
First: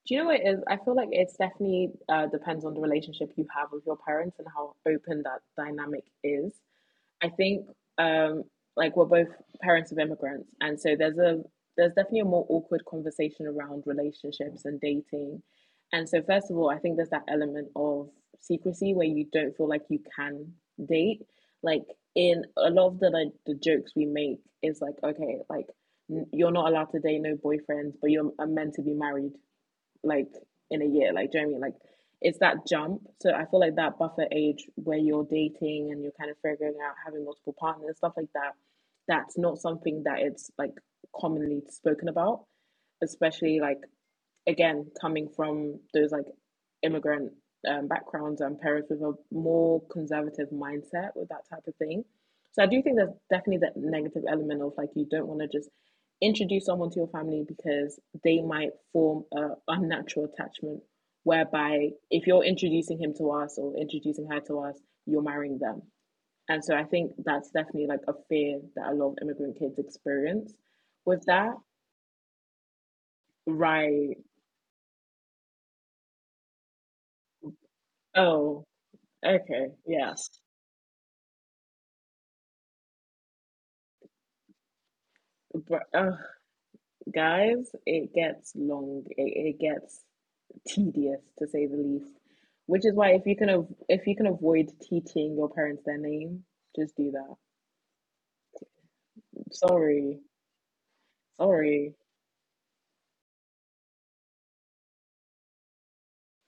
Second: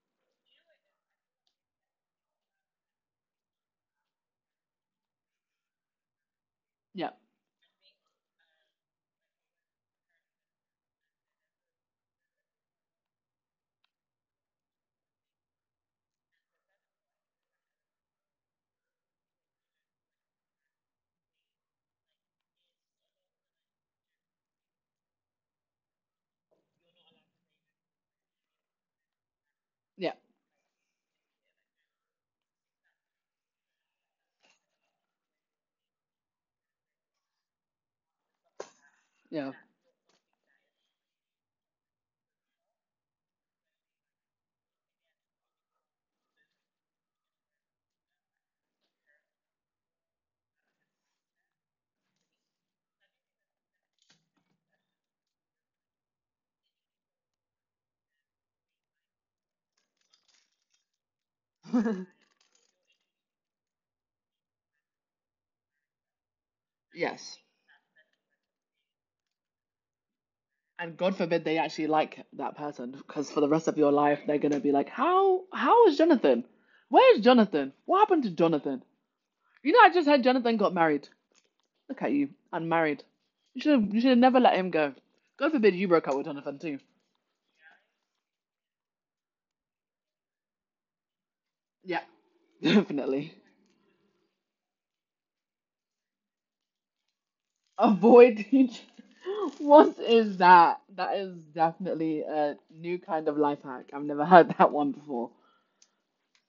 [SPEAKER 1] you know what it is? I feel like it's definitely, depends on the relationship you have with your parents and how open that dynamic is.
[SPEAKER 2] Yeah,
[SPEAKER 1] I think, um, like, we're both parents of immigrants, and so there's definitely a more awkward conversation around relationships and dating. And so, first of all, I think there's that element of secrecy where you don't feel like you can date. Like, in a lot of the jokes we make is like, okay, like, you're not allowed to date no boyfriends, but you are meant to be married
[SPEAKER 2] yeah,
[SPEAKER 1] like in a year. Like, do you know what I mean? Like, it's that jump. So I feel like that buffer age where you're dating and you're kind of figuring out having multiple partners, stuff like that, that's
[SPEAKER 2] yeah.
[SPEAKER 1] not something that it's, like, commonly spoken about, especially like, again, coming from those like immigrant, backgrounds and parents with a more conservative mindset with that type of thing. So I do think there's definitely that negative element of, like, you don't want to just introduce someone to your family because they might form a unnatural attachment whereby
[SPEAKER 2] [LAUGHS]
[SPEAKER 1] if you're introducing him to us or introducing her to us, you're marrying them. And so I think
[SPEAKER 2] Yes.
[SPEAKER 1] that's definitely like a fear that a lot of immigrant kids experience
[SPEAKER 2] And God
[SPEAKER 1] with
[SPEAKER 2] forbid they
[SPEAKER 1] that.
[SPEAKER 2] actually like that person because for the rest of your
[SPEAKER 1] Right.
[SPEAKER 2] life they're gonna be like, how is Jonathan? Where's Jonathan? What happened to
[SPEAKER 1] Oh,
[SPEAKER 2] Jonathan?
[SPEAKER 1] okay.
[SPEAKER 2] You know, I just heard
[SPEAKER 1] Yes.
[SPEAKER 2] Jonathan got married. Look at you, unmarried. You should have never let him go. God forbid
[SPEAKER 1] But,
[SPEAKER 2] you broke up
[SPEAKER 1] uh,
[SPEAKER 2] with Jonathan too.
[SPEAKER 1] guys, it gets long. It gets tedious to say the
[SPEAKER 2] Yeah,
[SPEAKER 1] least.
[SPEAKER 2] [LAUGHS]
[SPEAKER 1] Which is why if
[SPEAKER 2] definitely.
[SPEAKER 1] you can if you can avoid teaching your parents their name, just do that.
[SPEAKER 2] Avoid teach. [LAUGHS] What
[SPEAKER 1] Sorry.
[SPEAKER 2] is that? That is
[SPEAKER 1] Sorry.
[SPEAKER 2] definitely a new kind of life hack. I've never heard that one before.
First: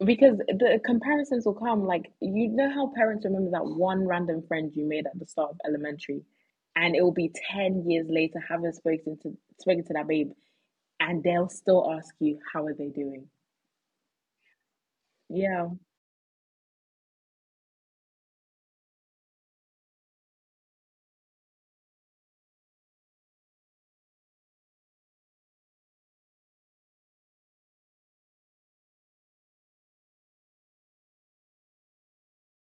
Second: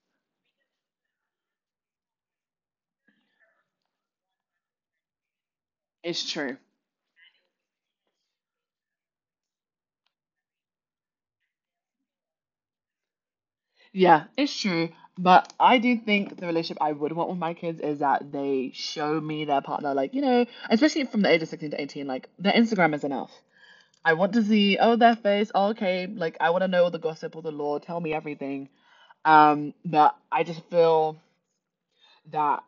[SPEAKER 1] Because the comparisons will come. Like, you know how parents remember that one random friend you made at the start of elementary,
[SPEAKER 2] It's true.
[SPEAKER 1] and it will be 10 years later having spoken to that babe, and they'll still ask you, how are they doing?
[SPEAKER 2] Yeah, it's true. But
[SPEAKER 1] Yeah.
[SPEAKER 2] I do think the relationship I would want with my kids is that they show me their partner, like, you know, especially from the age of 16 to 18, like, their Instagram is enough. I want to see, oh, their face, oh, okay, like, I want to know all the gossip, all the lore, tell me everything. But I just feel that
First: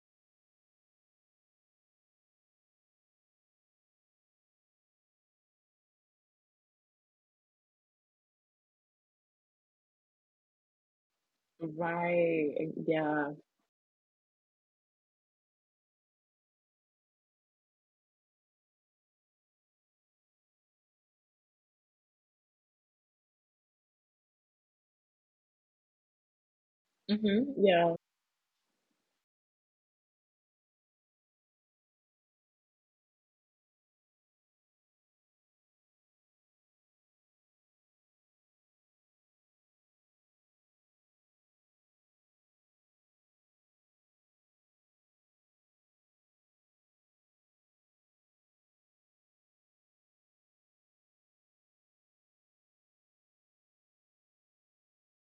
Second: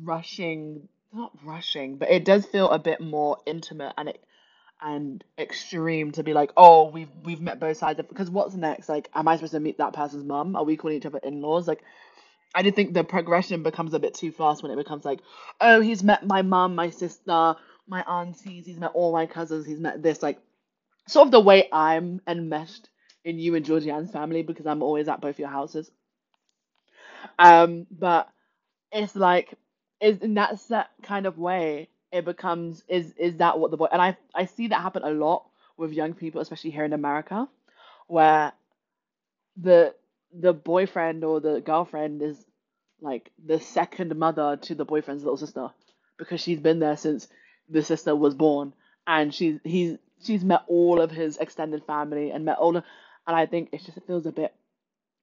[SPEAKER 2] rushing, not rushing, but it does feel a bit more intimate and it and extreme to be like, oh, we've met both sides of because what's next? Like, am I supposed to meet that person's mum? Are we calling each other in-laws? Like, I
[SPEAKER 1] Right.
[SPEAKER 2] do think the
[SPEAKER 1] Yeah.
[SPEAKER 2] progression becomes a bit too fast when it becomes like, oh, he's met my mum, my sister, my aunties, he's met all my cousins, he's met this. Like, sort of the way I'm enmeshed in you and Georgianne's family because I'm always at both your houses.
[SPEAKER 1] hmm Yeah.
[SPEAKER 2] But it's like is in that set kind of way it becomes is that what the boy and I see that happen a lot with young people especially here in America where the the boyfriend or the girlfriend is like the second mother to the boyfriend's little sister because she's been there since the sister was born and she's met all of his extended family and met all of, and I think it just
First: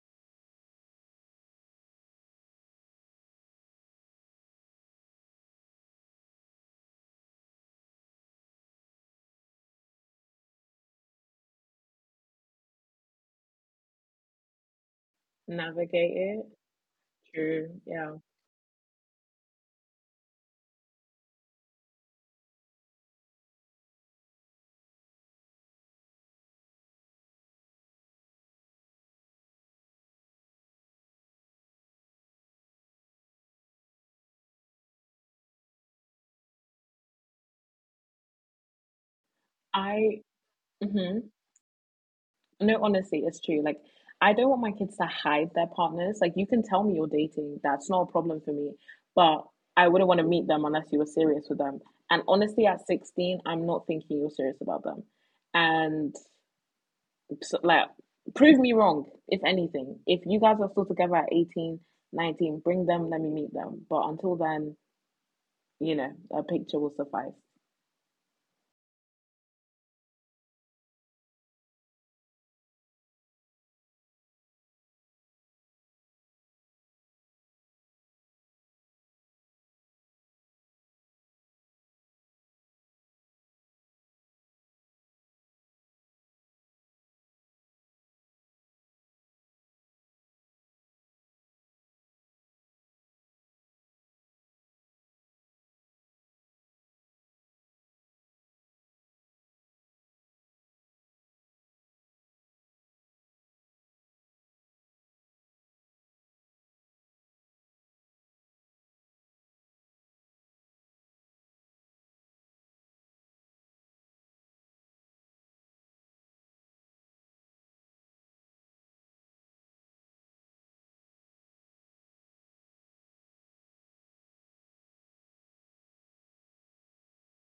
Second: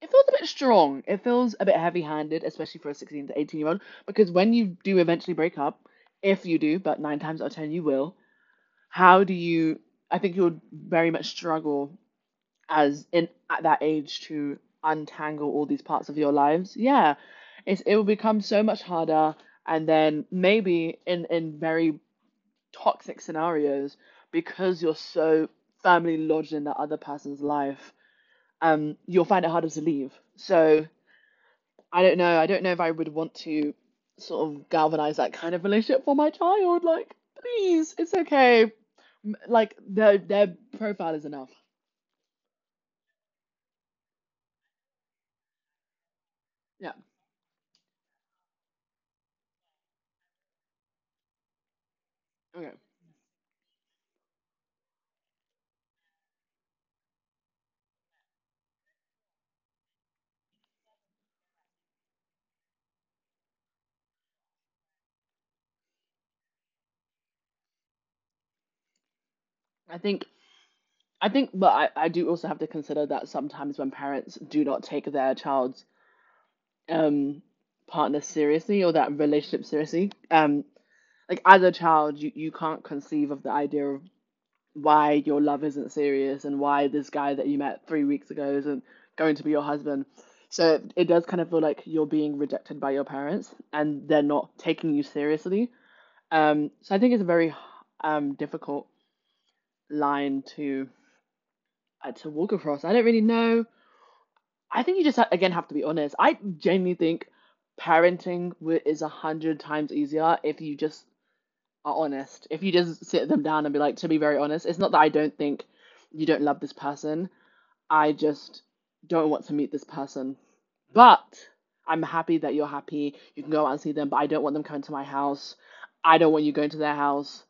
[SPEAKER 2] it feels a bit strong. It feels a bit heavy handed, especially for a 16 to 18 year old, because when you do eventually break up, if you do, but nine times out of 10 you will, how do you? I think you'll very much struggle as in at that age to untangle all these parts of
[SPEAKER 1] Navigate
[SPEAKER 2] your
[SPEAKER 1] it.
[SPEAKER 2] lives. Yeah, it's,
[SPEAKER 1] True.
[SPEAKER 2] it will
[SPEAKER 1] Yeah.
[SPEAKER 2] become so much harder. And then maybe in very toxic scenarios, because you're so firmly lodged in that other person's life, you'll find it harder to leave. So I don't know. I don't know if I would want to sort of galvanize that kind of relationship for my child. Like, please, it's okay. Like
[SPEAKER 1] I,
[SPEAKER 2] their profile is
[SPEAKER 1] hmm
[SPEAKER 2] enough.
[SPEAKER 1] No, honestly, it's true. Like, I don't want my kids to hide their partners. Like, you can tell
[SPEAKER 2] Yeah.
[SPEAKER 1] me you're dating. That's not a problem for me. But I wouldn't want to meet them unless you were serious with them. And honestly,
[SPEAKER 2] Okay.
[SPEAKER 1] at 16, I'm not thinking you're serious about them. And so, like, prove me wrong, if anything. If you guys are still together at 18, 19, bring them, let me meet them. But until then, you know, a picture will suffice.
[SPEAKER 2] I think I think, but I do also have to consider that sometimes when parents do not take their child's um partner seriously or that relationship seriously, like as a child, you can't conceive of the idea of why your love isn't serious and why this guy that you met 3 weeks ago isn't going to be your husband. So it does kind of feel like you're being rejected by your parents and they're not taking you seriously. So I think it's a very difficult line to walk across. I don't really know. I think you just again have to be honest. I genuinely think parenting is 100 times easier if you just are honest. If you just sit them down and be like, to be very honest, it's not that I don't think you don't love this person, I just don't want to meet this person. But I'm happy that you're happy. You can go out and see them, but I don't want them coming to my house. I don't want you going to their house.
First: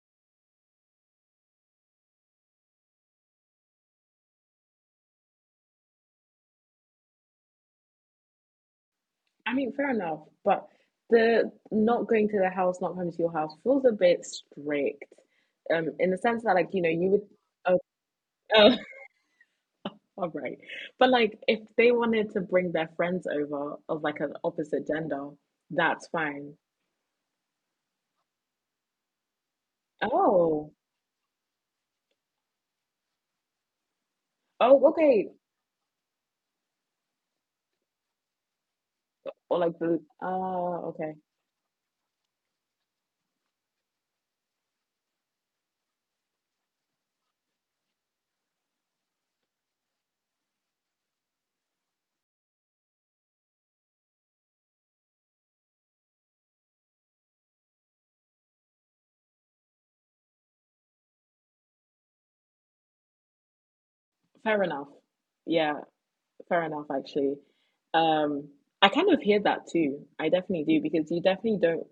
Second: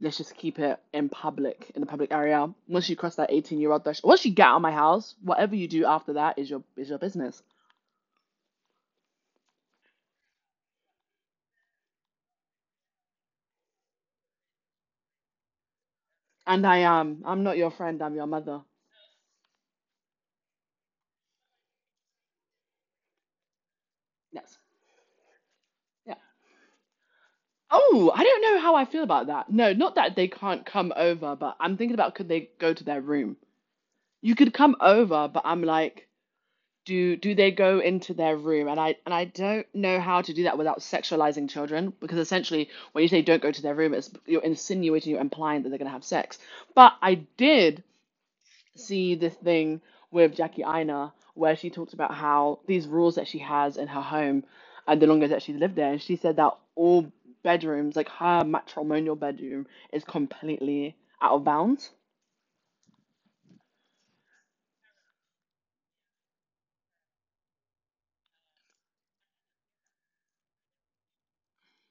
[SPEAKER 2] Let's just keep it in public, in the public area. Once you cross that 18-year-old threshold, once you get out of my house, whatever you do after that is your business.
[SPEAKER 1] I mean, fair enough, but the not going to the house, not coming to your house feels a bit strict. In the sense that,
[SPEAKER 2] And
[SPEAKER 1] like,
[SPEAKER 2] I
[SPEAKER 1] you know, you
[SPEAKER 2] am.
[SPEAKER 1] would.
[SPEAKER 2] I'm not your
[SPEAKER 1] Oh,
[SPEAKER 2] friend. I'm your mother.
[SPEAKER 1] oh, [LAUGHS] all right. But like, if they wanted to bring their friends over of like an
[SPEAKER 2] Yes.
[SPEAKER 1] opposite gender, that's
[SPEAKER 2] Yeah.
[SPEAKER 1] fine.
[SPEAKER 2] Oh, I don't know how I feel about that. No, not that they can't
[SPEAKER 1] Oh,
[SPEAKER 2] come over, but I'm thinking about could they go to their room? You could come
[SPEAKER 1] oh,
[SPEAKER 2] over,
[SPEAKER 1] okay.
[SPEAKER 2] but I'm like, do they go into their room? And I
[SPEAKER 1] Or
[SPEAKER 2] don't
[SPEAKER 1] like
[SPEAKER 2] know
[SPEAKER 1] the.
[SPEAKER 2] how to do that without
[SPEAKER 1] Oh, okay.
[SPEAKER 2] sexualizing children, because essentially when you say don't go to their room, it's you're insinuating, you're implying that they're going to have sex. But I did see this thing with jackie Aina, where she talked about how these rules that she has in her home, and the longer that she's lived there, and she said that all bedrooms, like her matrimonial bedroom, is completely out of bounds.
[SPEAKER 1] Fair enough. Yeah, fair enough. Actually, um, I kind of hear that too. I definitely do because you definitely don't.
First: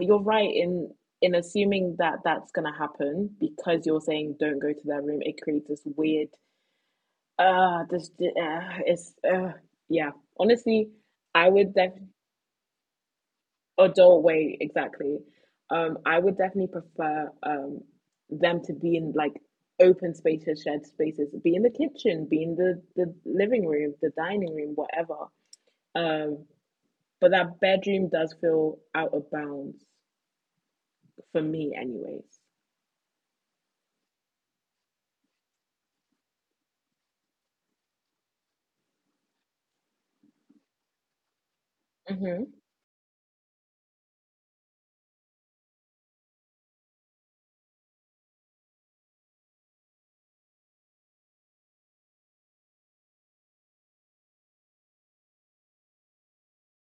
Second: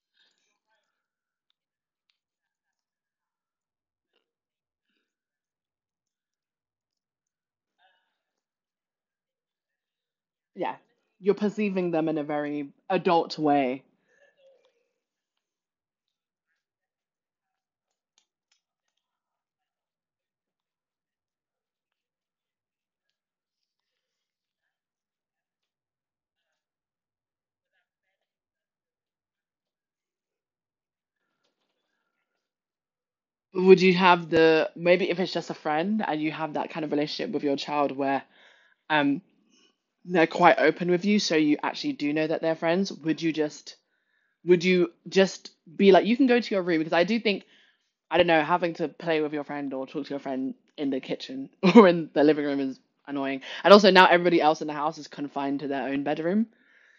[SPEAKER 1] You're right in assuming that that's going to happen because you're saying don't go to their room. It creates this weird, this it's yeah.
[SPEAKER 2] Yeah,
[SPEAKER 1] Honestly,
[SPEAKER 2] you're
[SPEAKER 1] I would
[SPEAKER 2] perceiving
[SPEAKER 1] def
[SPEAKER 2] them in a very adult way.
[SPEAKER 1] adult way exactly. I would definitely prefer them to be in like open spaces, shared spaces, be in the kitchen, be in the living room, the dining room, whatever. Um, but that bedroom does feel out of bounds for me, anyways.
[SPEAKER 2] Would you have the maybe if it's just a friend and you have that kind of relationship with your child where um they're quite open with you, so you actually do know that
[SPEAKER 1] Mm-hmm.
[SPEAKER 2] they're friends? Would you just be like you can go to your room? Because I do think, I don't know, having to play with your friend or talk to your friend in the kitchen [LAUGHS] or in the living room is annoying. And also now everybody else in the house is confined to their own bedroom,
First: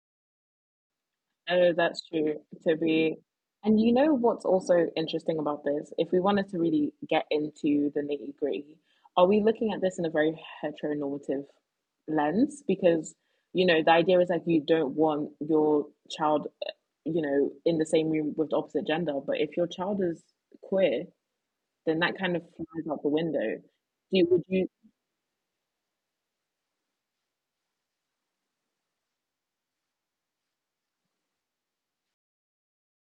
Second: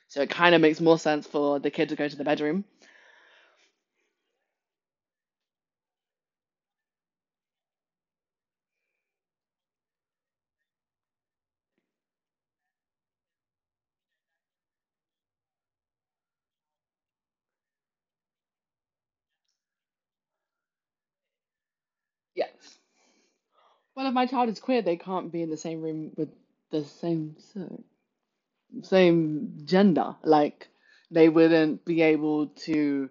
[SPEAKER 2] so it kind of makes more sense for the
[SPEAKER 1] Oh,
[SPEAKER 2] kid to
[SPEAKER 1] that's
[SPEAKER 2] go to the
[SPEAKER 1] true.
[SPEAKER 2] bedroom.
[SPEAKER 1] To be, and you know what's also interesting about this? If we wanted to really get into the nitty gritty, are we looking at this in a very heteronormative lens? Because, you know, the idea is like you don't want your child, you know, in the same room with the opposite gender. But if your child is queer, then that kind of
[SPEAKER 2] Yes.
[SPEAKER 1] flies out the window.
[SPEAKER 2] Well, if
[SPEAKER 1] Do
[SPEAKER 2] my
[SPEAKER 1] you, would
[SPEAKER 2] child is queer, they can't be in the same room with the same sex. Same gender. Like they wouldn't be able to.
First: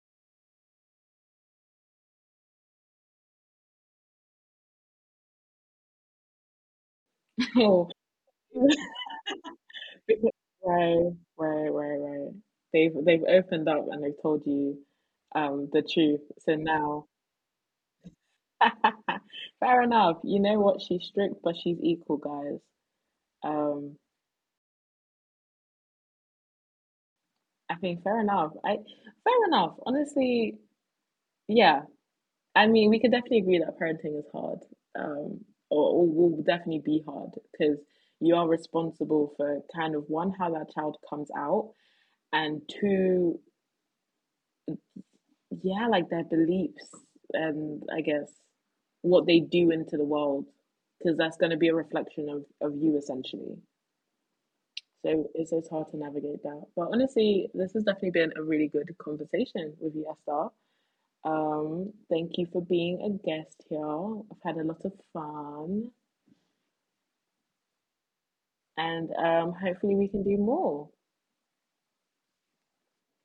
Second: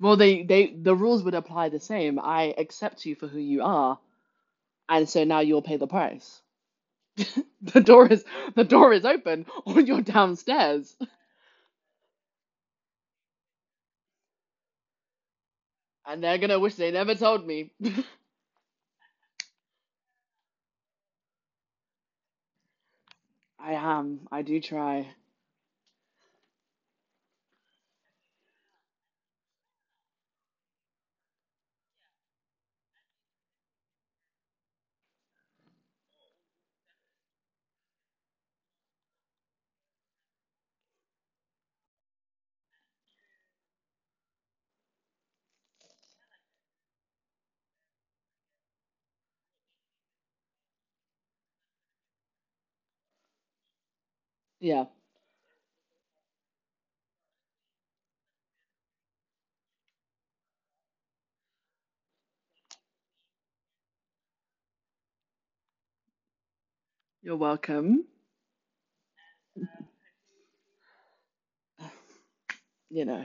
[SPEAKER 2] Well, they the rules would apply the same. I accept you for who you are, and so now you'll pay the price. [LAUGHS] The
[SPEAKER 1] you,
[SPEAKER 2] door is the
[SPEAKER 1] [LAUGHS]
[SPEAKER 2] door is open, or you're
[SPEAKER 1] Because-
[SPEAKER 2] downstairs,
[SPEAKER 1] Right, right, right, right. They've opened up and they've told you the
[SPEAKER 2] and
[SPEAKER 1] truth.
[SPEAKER 2] they're
[SPEAKER 1] So
[SPEAKER 2] gonna wish they
[SPEAKER 1] now
[SPEAKER 2] never told me.
[SPEAKER 1] [LAUGHS] fair enough. You know what? She's strict, but she's equal, guys.
[SPEAKER 2] I
[SPEAKER 1] Um,
[SPEAKER 2] am. I do try.
[SPEAKER 1] I think fair enough. I Fair enough. Honestly, yeah. I mean, we could definitely agree that parenting is hard. Um, or will definitely be hard because you are responsible for kind of one, how that child comes out, and two, yeah, like their beliefs and I guess what they do into the world, because that's going to be a reflection of you essentially.
[SPEAKER 2] Yeah,
[SPEAKER 1] So it's hard to navigate that. But honestly, this has definitely been a really good conversation with you, Esther. Thank you for being a guest here. I've had a lot of fun,
[SPEAKER 2] you're welcome.
[SPEAKER 1] and hopefully we can do more.
[SPEAKER 2] You know.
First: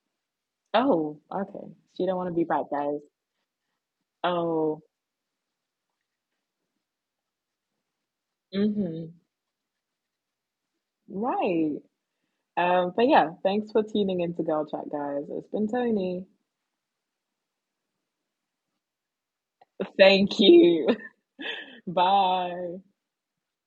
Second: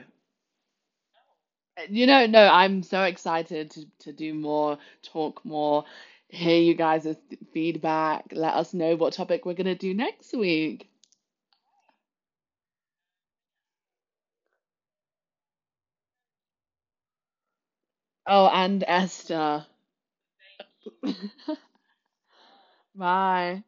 [SPEAKER 1] Oh, okay. So
[SPEAKER 2] You
[SPEAKER 1] you don't
[SPEAKER 2] know,
[SPEAKER 1] want to be
[SPEAKER 2] no,
[SPEAKER 1] back,
[SPEAKER 2] I'm
[SPEAKER 1] guys.
[SPEAKER 2] so excited to do more,
[SPEAKER 1] Oh,
[SPEAKER 2] talk more, hear you guys' feedback. Let us know what
[SPEAKER 1] mm-hmm.
[SPEAKER 2] topic we're going to do next week.
[SPEAKER 1] Right. But yeah, thanks for tuning into Girl Chat, guys. It's been Tony.
[SPEAKER 2] Oh, and Esther.
[SPEAKER 1] Thank you.
[SPEAKER 2] [LAUGHS]
[SPEAKER 1] [LAUGHS] Bye.
[SPEAKER 2] My.